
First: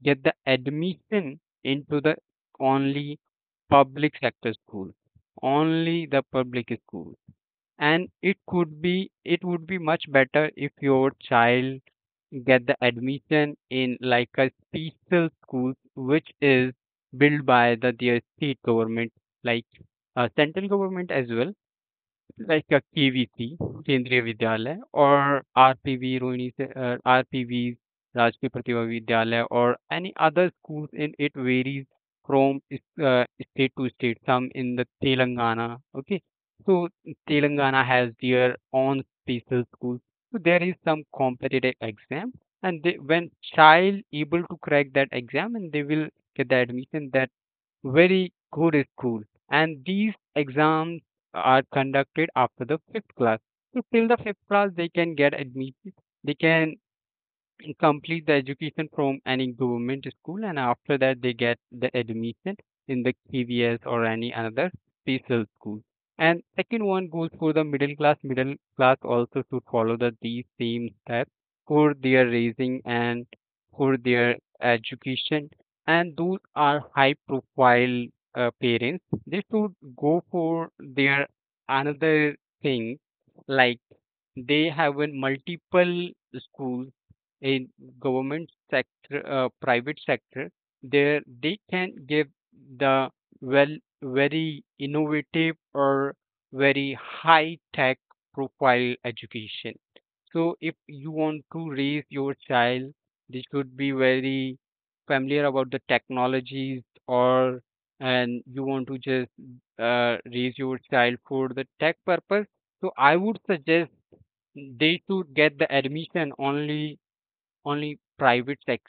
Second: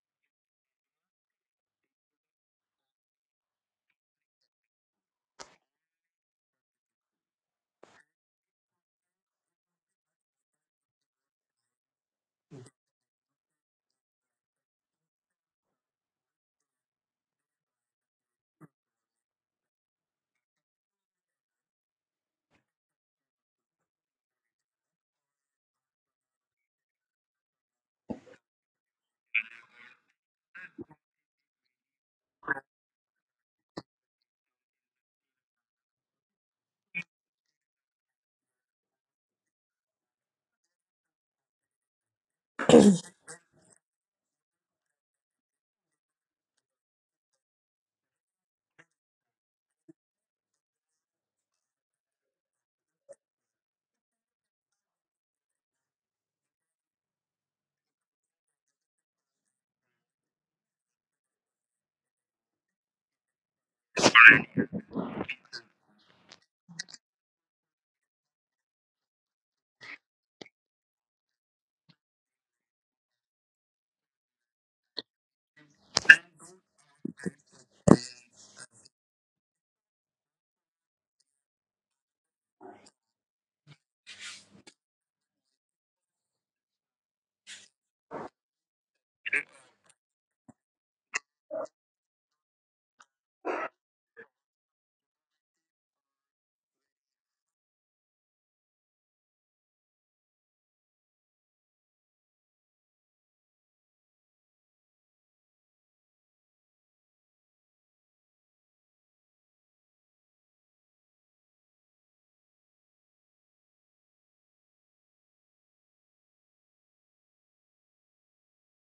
S1: get the admission into the only public sector school, only the public school. And it could be, it would be much better if your child get the admission in like a special school which is built by the their state government, like central government as well, like a KVC, Kendriya Vidyalaya, or RPV Rohini, RPVs, Rajkriya Pratibha Vidyalaya, or any other schools, in it varies from state to state. Some in the Telangana, okay. So Telangana has their own special schools. So there is some competitive exam, and they, when child able to crack that exam, and they will get the admission that very good school. And these exams are conducted after the fifth class, so till the fifth class they can get admitted, they can complete the education from any government school and after that they get the admission in the KVS or any another special school. And second one goes for the middle class. Middle class also should follow the these same steps for their raising and for their education. And those are high profile parents. They should go for their another thing, like they have a multiple schools in government sector, private sector, there they can give the well very innovative or very high tech profile education. So if you want to raise your child, they should be very familiar about the technologies, or and you want to just raise your child for the tech purpose. So I would suggest they should get the admission only private sex,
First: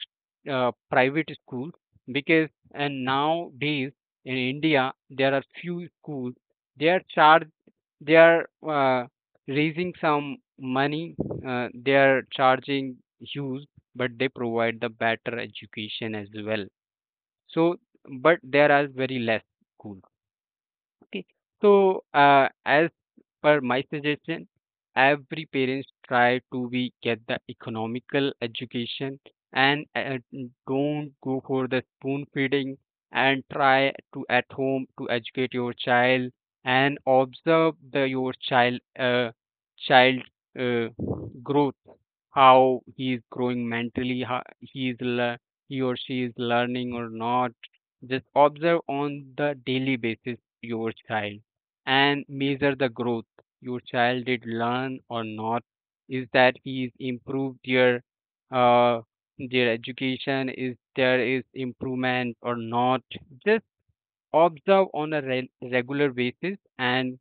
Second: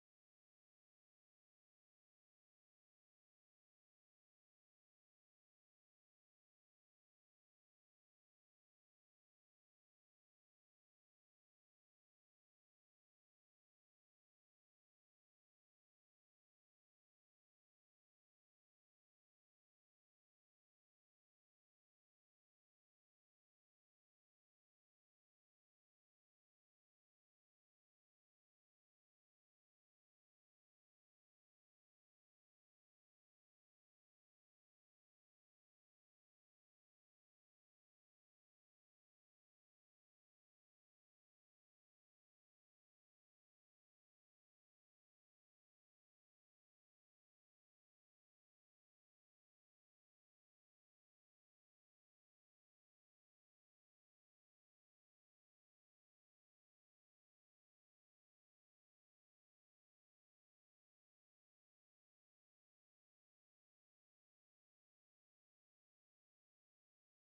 S1: private schools because and nowadays in India there are few schools they are charged they are raising some money, they are charging huge, but they provide the better education as well, so but there are very less schools. Okay, so as but my suggestion, every parents try to be get the economical education, and don't go for the spoon feeding and try to at home to educate your child and observe the your child, uh, child uh, growth, how he is growing mentally, how he or she is learning or not. Just observe on the daily basis your child and measure the growth, your child did learn or not, is that is improved uh, their education, is there is improvement or not. Just observe on a regular basis and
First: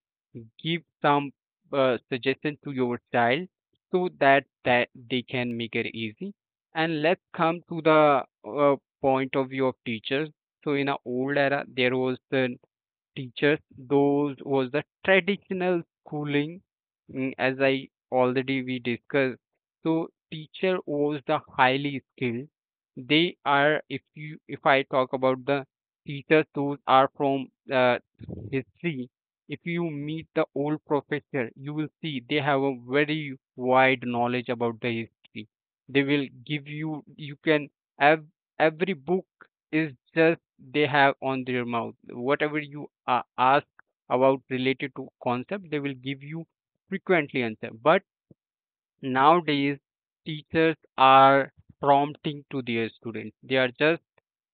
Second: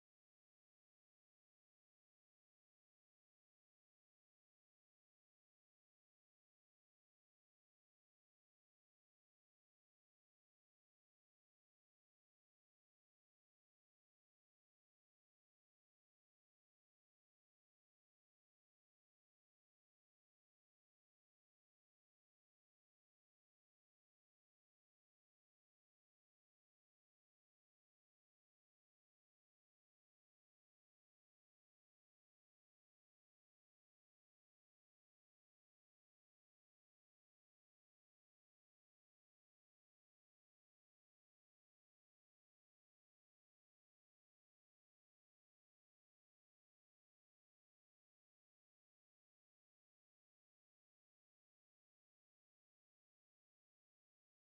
S1: give some suggestion to your child so that they can make it easy. And let's come to the uh, point of view of teachers. So in an old era there was the teachers. Those was the traditional schooling, mm, as I already we discussed. So teacher was the highly skilled. They are, if you if I talk about the teachers, those are from history. If you meet the old professor, you will see they have a very wide knowledge about the history. They will give you, you can have every book is just they have on their mouth. Whatever you ask about related to concept, they will give you frequently answer. But nowadays, teachers are prompting to their students. They are just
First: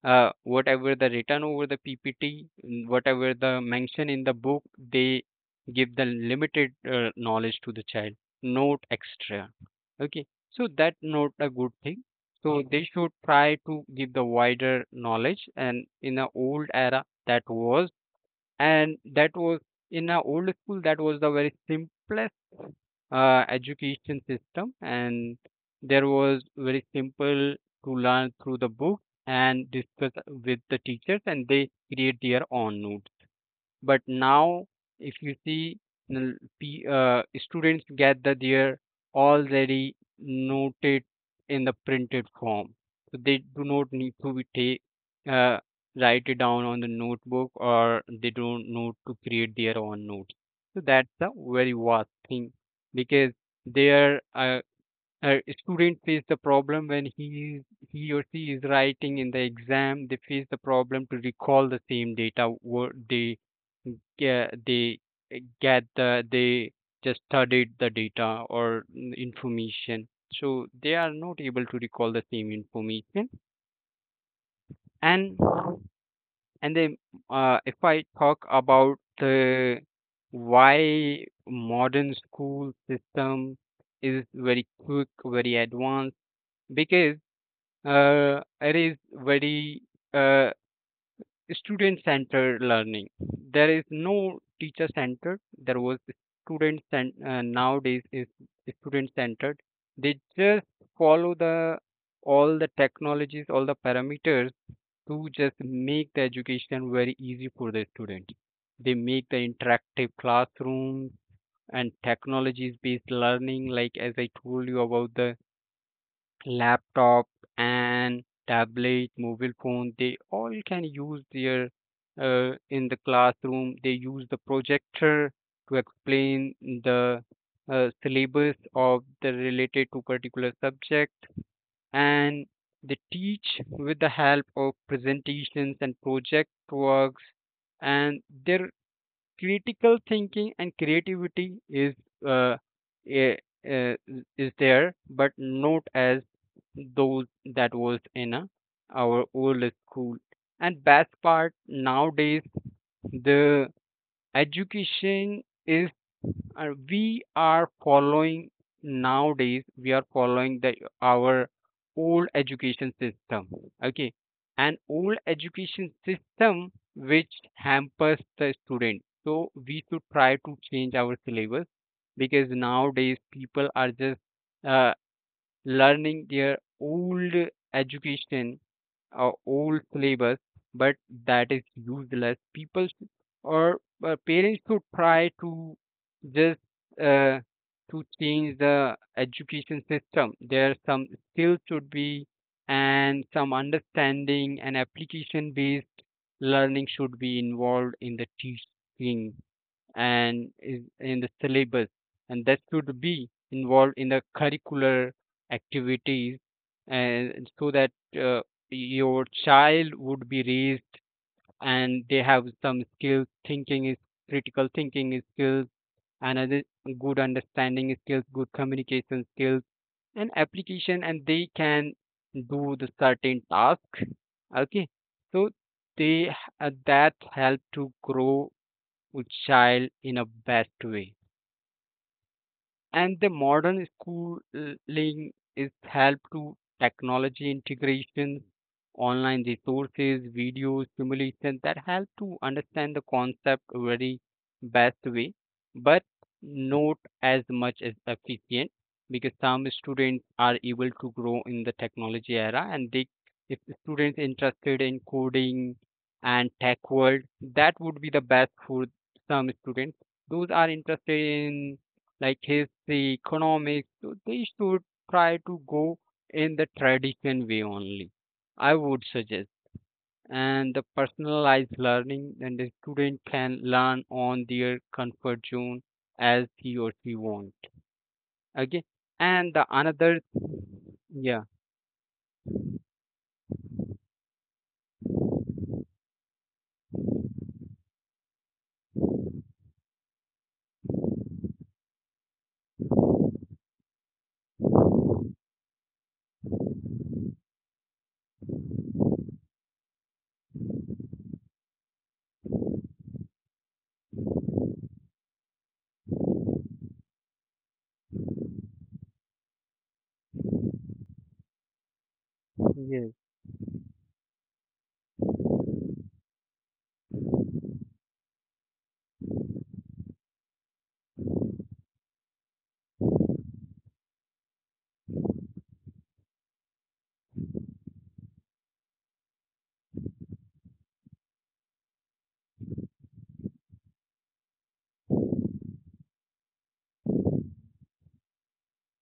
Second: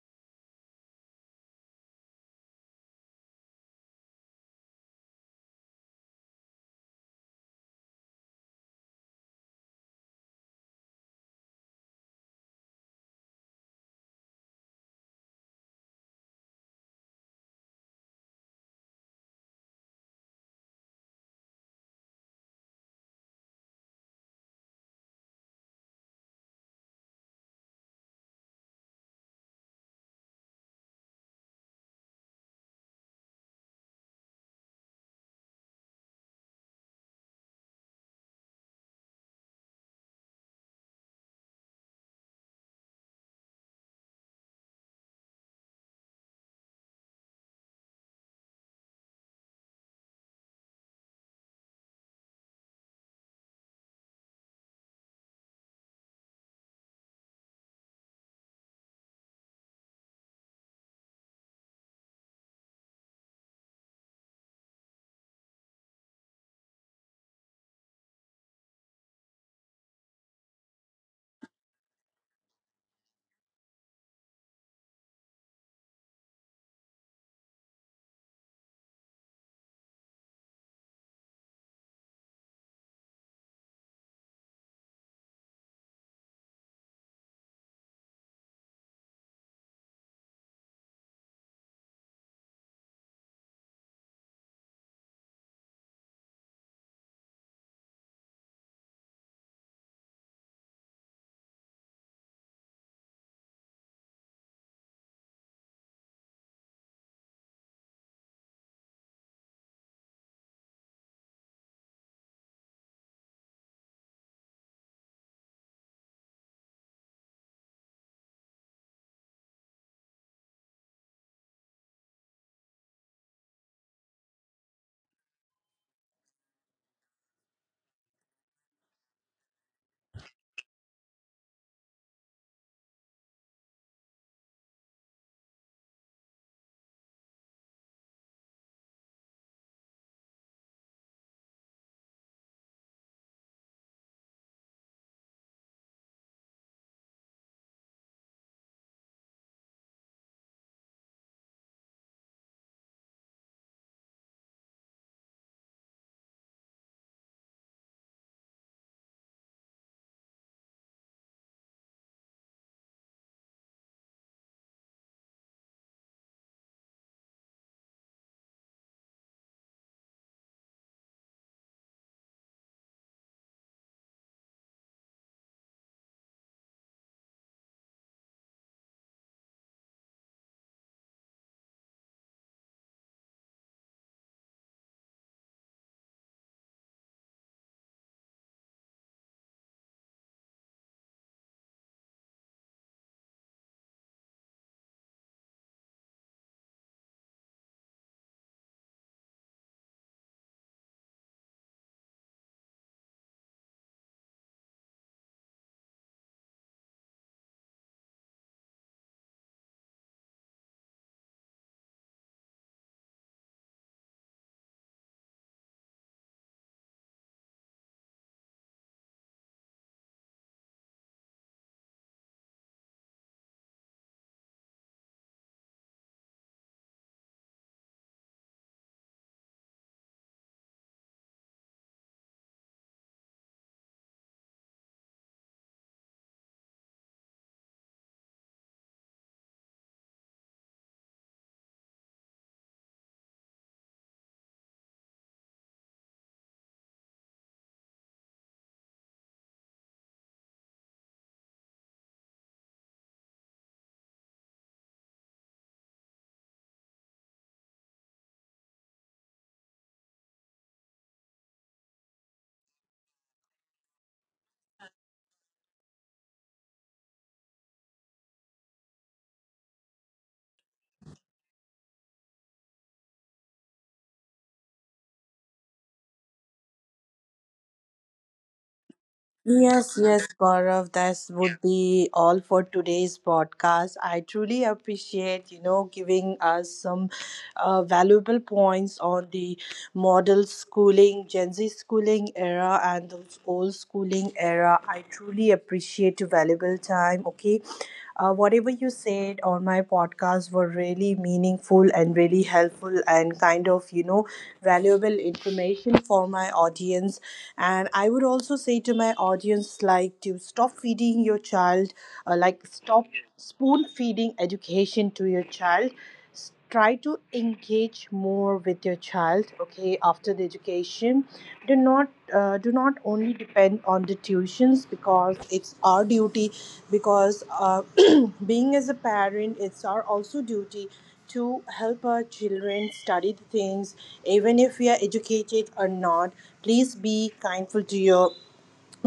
S1: whatever the written over the PPT, mm, whatever the mention in the book, they give the limited knowledge to the child, not extra. Okay, so that not a good thing. So they should try to give the wider knowledge. And in the old era, that was, and that was in a old school, that was the very simplest education system, and there was very simple to learn through the book and discuss with the teachers and they create their own notes. But now, if you see, students get the their already noted in the printed form, so they do not need to be take uh, write it down on the notebook, or they don't need to create their own notes. So that's a very vast thing because their uh, student face the problem when he or she is writing in the exam, they face the problem to recall the same data what they get, they just studied the data or information, so they are not able to recall the same information. and and then if I talk about the why modern school system is very quick, very advanced, because it is very uh, student centered learning. There is no teacher centered, there was nowadays is student centered. They just follow the all the technologies, all the parameters to just make the education very easy for the student. They make the interactive classroom and technologies based learning, like as I told you about the laptop and tablet, mobile phone, they all can use their in the classroom. They use the projector to explain the syllabus of the related to particular subject, and they teach with the help of presentations and project works, and their critical thinking and creativity is uh, eh, uh, is there, but not as those that was in our old school. And best part nowadays, the education is we are following, nowadays we are following the our old education system. Okay, an old education system which hampers the student. So we should try to change our syllabus because nowadays people are just uh, learning their old education or old syllabus, but that is useless. People sh- or parents should try to just uh, to change the education system. There are some skills should be, and some understanding and application based learning should be involved in the teaching and is in the syllabus, and that should be involved in the curricular activities, and so that uh, your child would be raised and they have some skills thinking is critical thinking skills and other good understanding skills, good communication skills and application, and they can do the certain task. Okay, so they h- that help to grow would child in a bad way. And the modern schooling is help to technology integration, online resources, videos, simulations that help to understand the concept very best way, but not as much as efficient, because some students are able to grow in the technology era. And they, if the students interested in coding and tech world, that would be the best for some students. Those are interested in like history, economics, so they should try to go in the tradition way only, I would suggest. And the personalized learning, then the student can learn on their comfort zone as he or she wants. Okay. And the
S2: Yes, yes,
S1: another,
S2: Gaurav, that
S1: yeah,
S2: would be all for today's podcast. I truly appreciate, you know, giving us some valuable points on the model schooling, Gen Z schooling era, and the old schooling era. I truly appreciate your valuable time. Okay. Whatever you said on my podcast were really meaningful and really helpful and kind of, you know, valuable information for my audience. And I would also say to my audience, like, to stop feeding your child, like, stop
S1: yes,
S2: spoon feeding education to your child. Try to engage more with your child, okay, after the education. Do not, do not only depend on the tuitions, because it's our duty. Because, being as a parent, it's our also duty to help our children study the things, even if we are educated or not. Please be kindful to your,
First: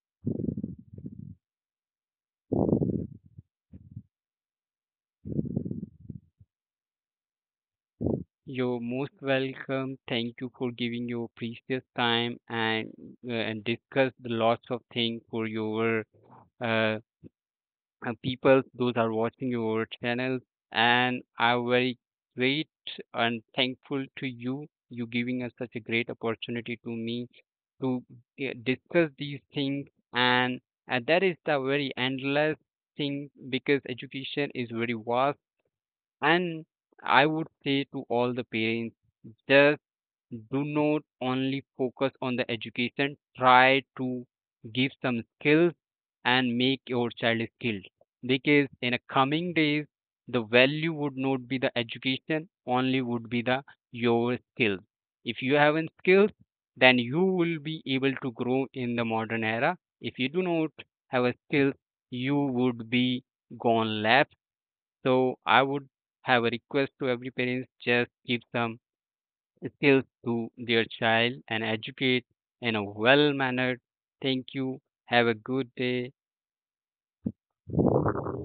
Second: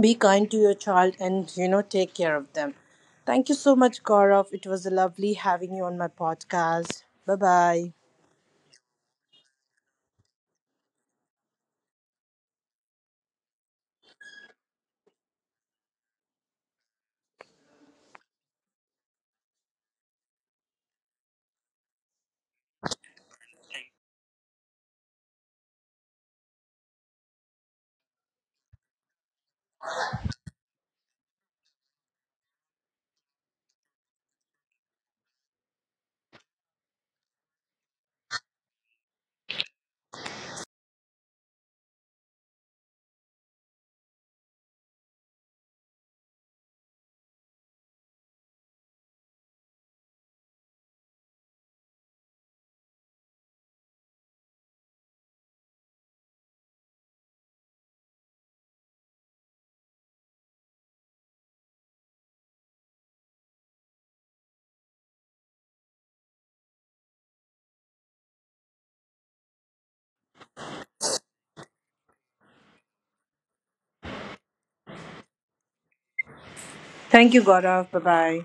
S2: be kind to your child, and you know, take care of them. Thank you so much, Gaurav, it was lovely having you on my podcast. Bye bye.
S1: you're most welcome. Thank you for giving your precious time and discuss the lots of things for your uh, people those are watching your channel, and I'm very great and thankful to you, you giving us such a great opportunity to me to discuss these things, and that is the very endless thing because education is very vast. And I would say to all the parents, just do not only focus on the education, try to give some skills and make your child skilled. Because in the coming days, the value would not be the education, only would be the your skills. If you have in skills, then you will be able to grow in the modern era. If you do not have a skill, you would be gone left. So I would have a request to every parents, just give some skills to their child and educate in a well mannered. Thank you. Have a good day.
S2: Thank you, Gaurav. Bye bye.